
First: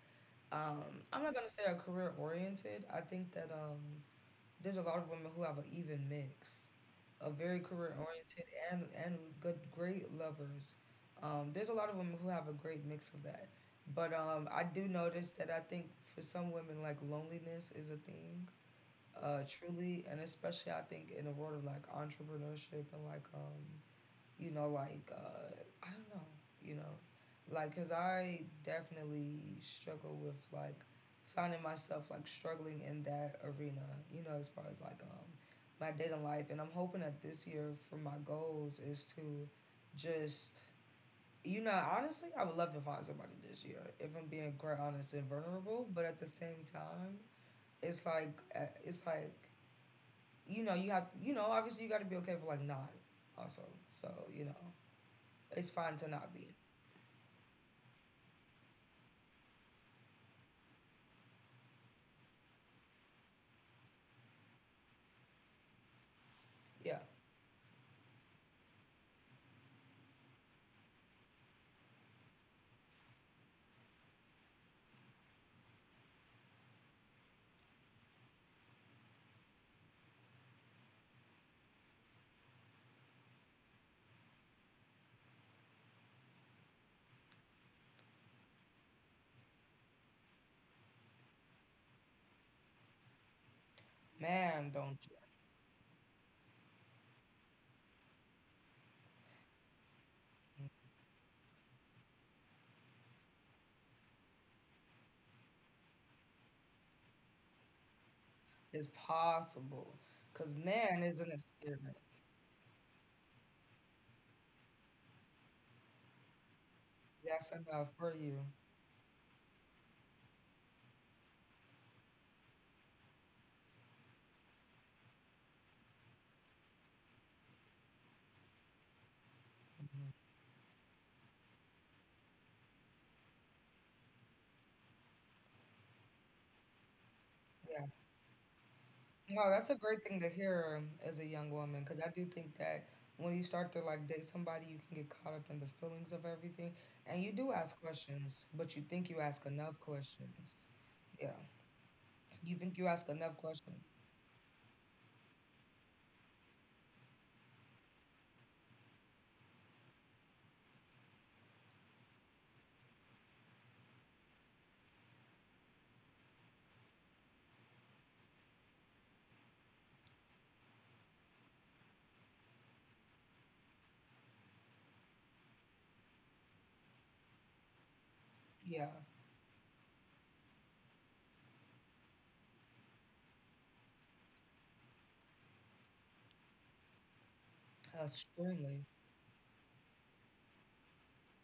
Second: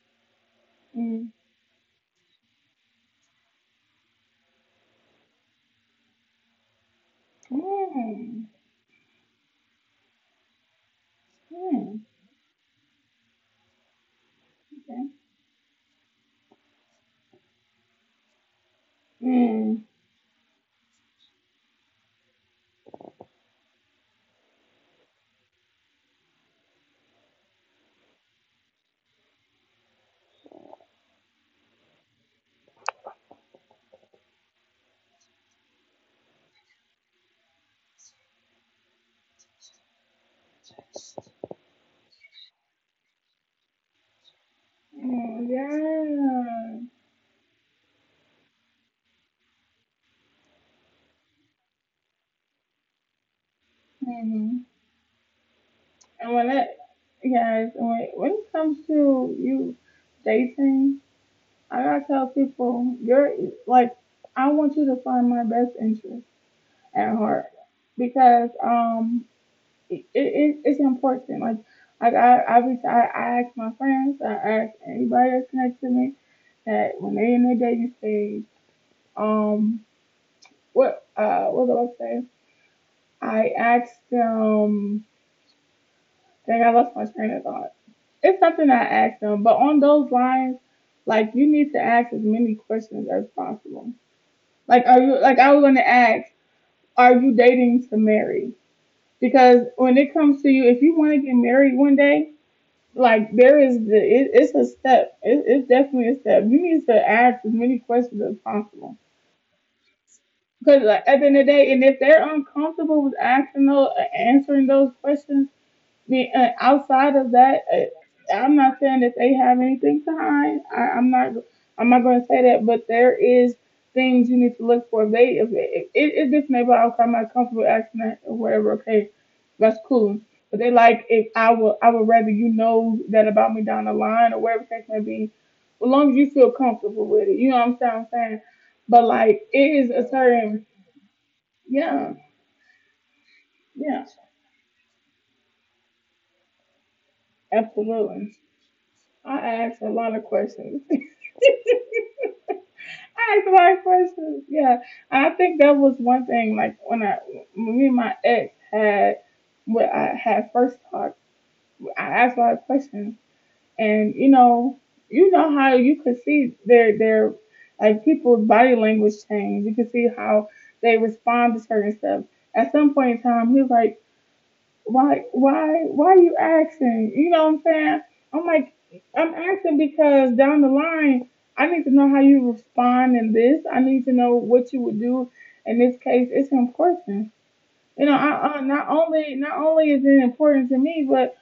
um, I'm Mm. not gonna say are career oriented. I think that, um, there's a lot of women who have an even mix. A very career oriented Mm. and and good great lovers. Um, there's a lot of Mm. women who have a great mix of that, but, um, I do Okay. notice that I think for some women like loneliness is a thing, uh, Mm. truly, and especially I think in the world of like entrepreneurship and like, um, you know, like, uh, I don't know, you know, like, because I definitely struggle with, like, finding myself, like, struggling in that arena, you know, as far as, like, um, my dating life. And I'm hoping that this year for my goals is to just, you know, honestly, I would love to find somebody this year, if I'm being quite honest and Mm. vulnerable. But at the same Yeah. time, it's like, uh, it's like, you know, you have, you know, obviously you got to be okay for, like, not also. So, you know, Mm-hmm. it's fine to not And when be. it, guys, when when it comes to you dating, I gotta tell people, you're, like, I want you to find my best interest Yeah. at heart because um, it, it it's important. Like, like I I reach, I, I ask my friends, I ask anybody that's connected to me that when they in their dating stage, um, what uh, what do I say? I ask them. Dang, I lost my train of thought. It's something I asked them, but on those lines, like you need to ask as many questions as possible. Man, Like, don't are you? you like I was gonna ask, are you dating to marry? Because when it comes to you, if you want to get married one day, like there is the it, it's a step. It, it's definitely a step. You need to ask as many questions as It's possible. possible. Because Because man like, is at the an end of the day, and experiment. if they're uncomfortable with asking those, answering those questions, the, uh, outside of That's that, enough for uh, you. I'm not saying that they have anything to hide. I, I'm not. I'm not going to say that, but there is things you need to look for. If they, if it, it, it's just maybe okay, I'm not comfortable asking that or whatever. Okay, that's Hmm. cool. But they like if I would, I would rather you know that about me down the line or whatever the case may be, as long as you feel comfortable with it. You know what I'm Yeah. saying? I'm saying, but No, like it that's a is great a thing to certain, hear, um, as a young woman. Because I yeah, do think that when you start to yeah, like date somebody, you can get caught up in the feelings of everything. And you do ask absolutely. questions, but you think you ask I enough ask a lot of questions. questions. Yeah. You think you ask enough Ask my questions. questions. Yeah, I think that was one thing. Like when I, when me and my ex had, when I had first talked, I asked a lot of questions, and you know, you know how you could see their their like people's body language change. You could see how they respond to certain stuff. At some point in time, he was like, why why why are you asking? You know what I'm saying? I'm like, Yeah. I'm asking because down the line I need to know how you respond in this. I need to know what you would do in this case. It's important. You know, I, I Extremely. not only not only is it important to me, but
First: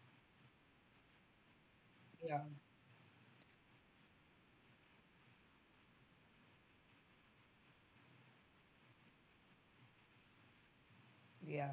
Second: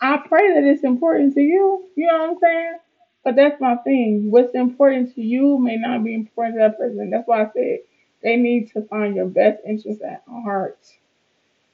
I pray that it's important to you. You know what I'm Yeah. saying? But that's my thing. What's important to you may not be important to that person. That's why I said they need to find your best interest at heart. Yeah.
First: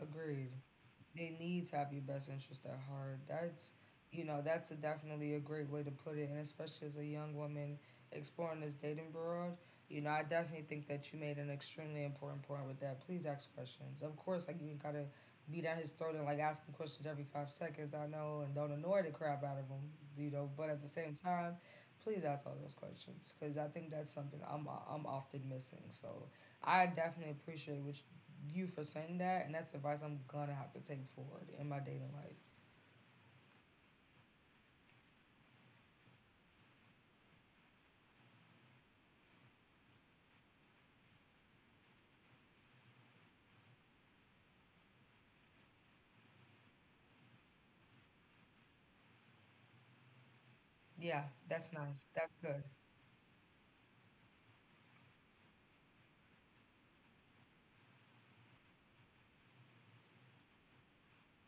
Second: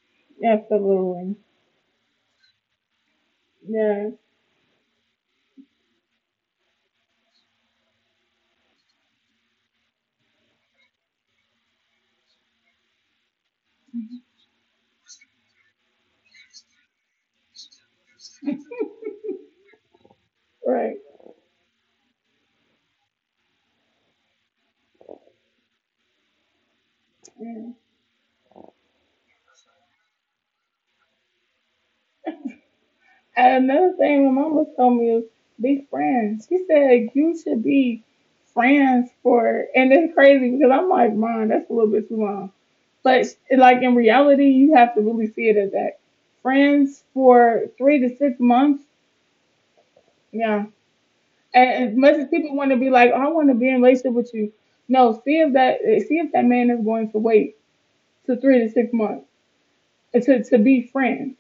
Agreed. Absolutely. They need to have your best interest at heart. That's, Yeah. you know, that's a definitely a great way to put it, and especially as a young woman exploring this dating world. You know, I definitely think that you made an extremely important point with that. Please ask questions. Of course, like, you gotta be down his throat and like ask him questions every five seconds, I know, and don't annoy the crap out of him. You know, but at the Right. same time, please ask all those questions because I think that's something I'm I'm often missing. So I definitely appreciate Yeah. what you for saying that, and that's advice I'm gonna have to take forward in my dating life. And another thing my mama told me was be friends. She said you should be friends for, and it's crazy because I'm like, Mom, that's a little bit too long. But like in reality, you have to really see it as that. Friends for three to six months. Yeah. Yeah, that's And as nice. much as That's people good. want to be like, oh, I want to be in a relationship with you. No, see if that see if that man is going to wait to three to six months uh, to to be friends.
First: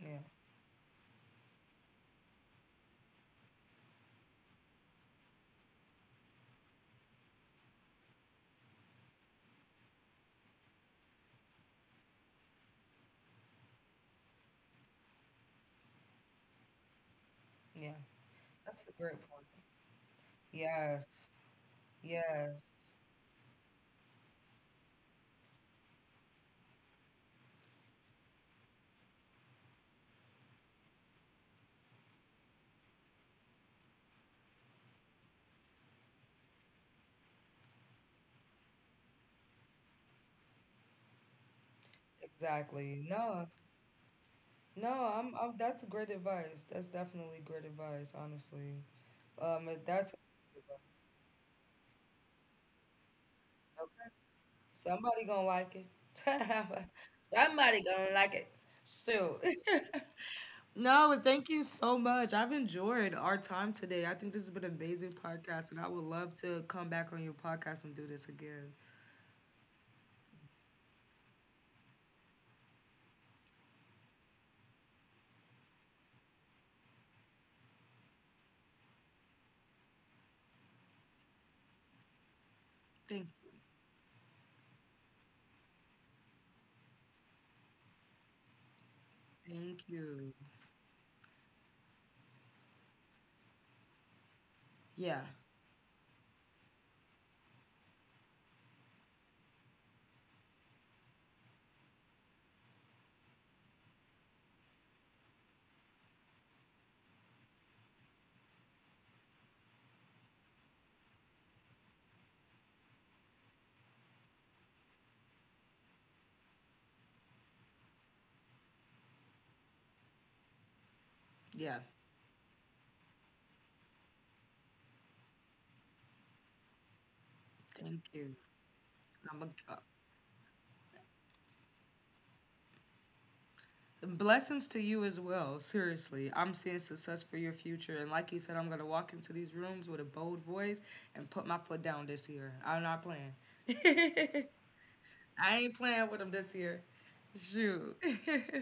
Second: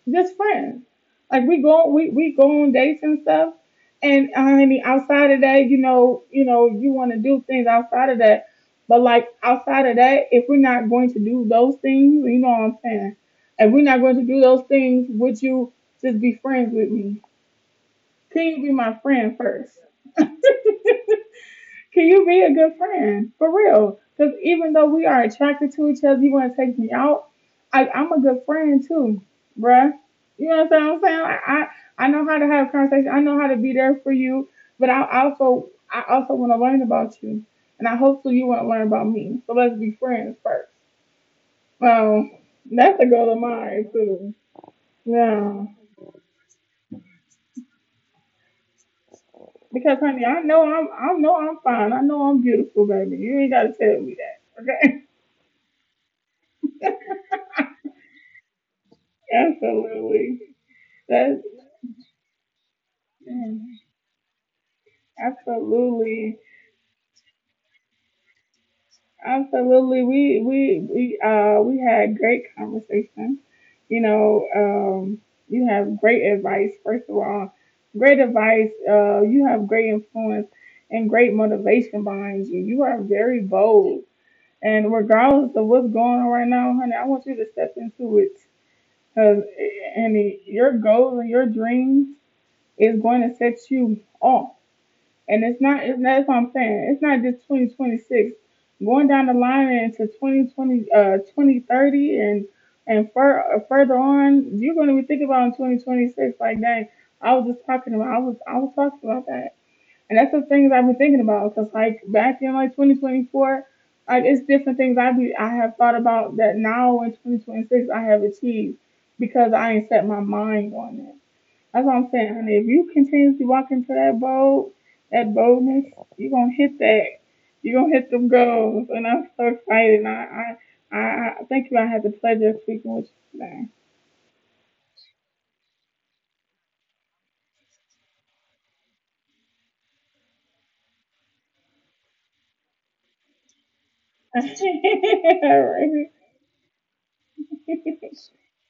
Yeah, Just friends. Like we go we we go on dates and stuff. And I mean outside of that, you know, you know, you wanna do things outside of that. But like outside of that, if we're not going to do those things, you know what I'm saying? If we're not going to do those things, would you just be friends with me? yeah, Can you be that's my a great friend point. first? Yes, Can you be a yes, good friend for real? Because even though we are attracted to each other, you want to take me out. I, I'm a good friend too, bruh. You know what I'm saying? I, I I know how to have a conversation. I know how to be there for you, but I also I also want to learn about you, and I hopefully you want to learn about me. So let's be friends first. Um, that's a exactly. goal of No, mine too. no, I'm, I'm. Yeah, That's great advice. That's definitely great advice. Honestly, um, if because that's honey, I know okay. I'm I know I'm fine. I know I'm beautiful, baby. You ain't gotta tell me that, okay? Somebody gonna like it. Somebody gonna like it. Shoot. Absolutely. No, and That thank you so much. I've enjoyed our time mm, today. I think this has been an amazing podcast, and I would Absolutely, love to come back on your podcast and do this again. absolutely. We we we uh we had great conversation. You know, um, you have great advice. First of all, great advice. Uh, you have great influence and great motivation behind you. You are Thank very you. bold, and regardless of what's going on right now, honey, I want you to step into it. Cause, Thank and you. your goals and your dreams is going to set you off. Yeah. And it's not, it's not, that's what I'm saying. It's not just twenty twenty-six. Going down the line into twenty twenty, uh, twenty thirty, and, and fur, uh, further on, you're going to be thinking about in twenty twenty-six. Like, dang, I was just talking about, I was, I was talking about that. And that's the things I've been thinking about. Cause like back in like twenty twenty-four, like it's different things I be, I have thought about that now in twenty twenty-six I have achieved because I ain't set my mind on it. Yeah. That's what I'm saying, honey. If you continuously walk into that bold, that boldness, you're gonna hit that. You're gonna Thank hit them you. goals, and I'm I'm so a, uh, excited. And I, I, I, I thank you. I had the pleasure of speaking with you Blessings to you as well. Seriously. I'm seeing success for your future. And like you said, I'm going to walk into these rooms with a bold voice and put my foot down this year. I'm not playing. today. I ain't All playing with them this year. Shoot. right. Well,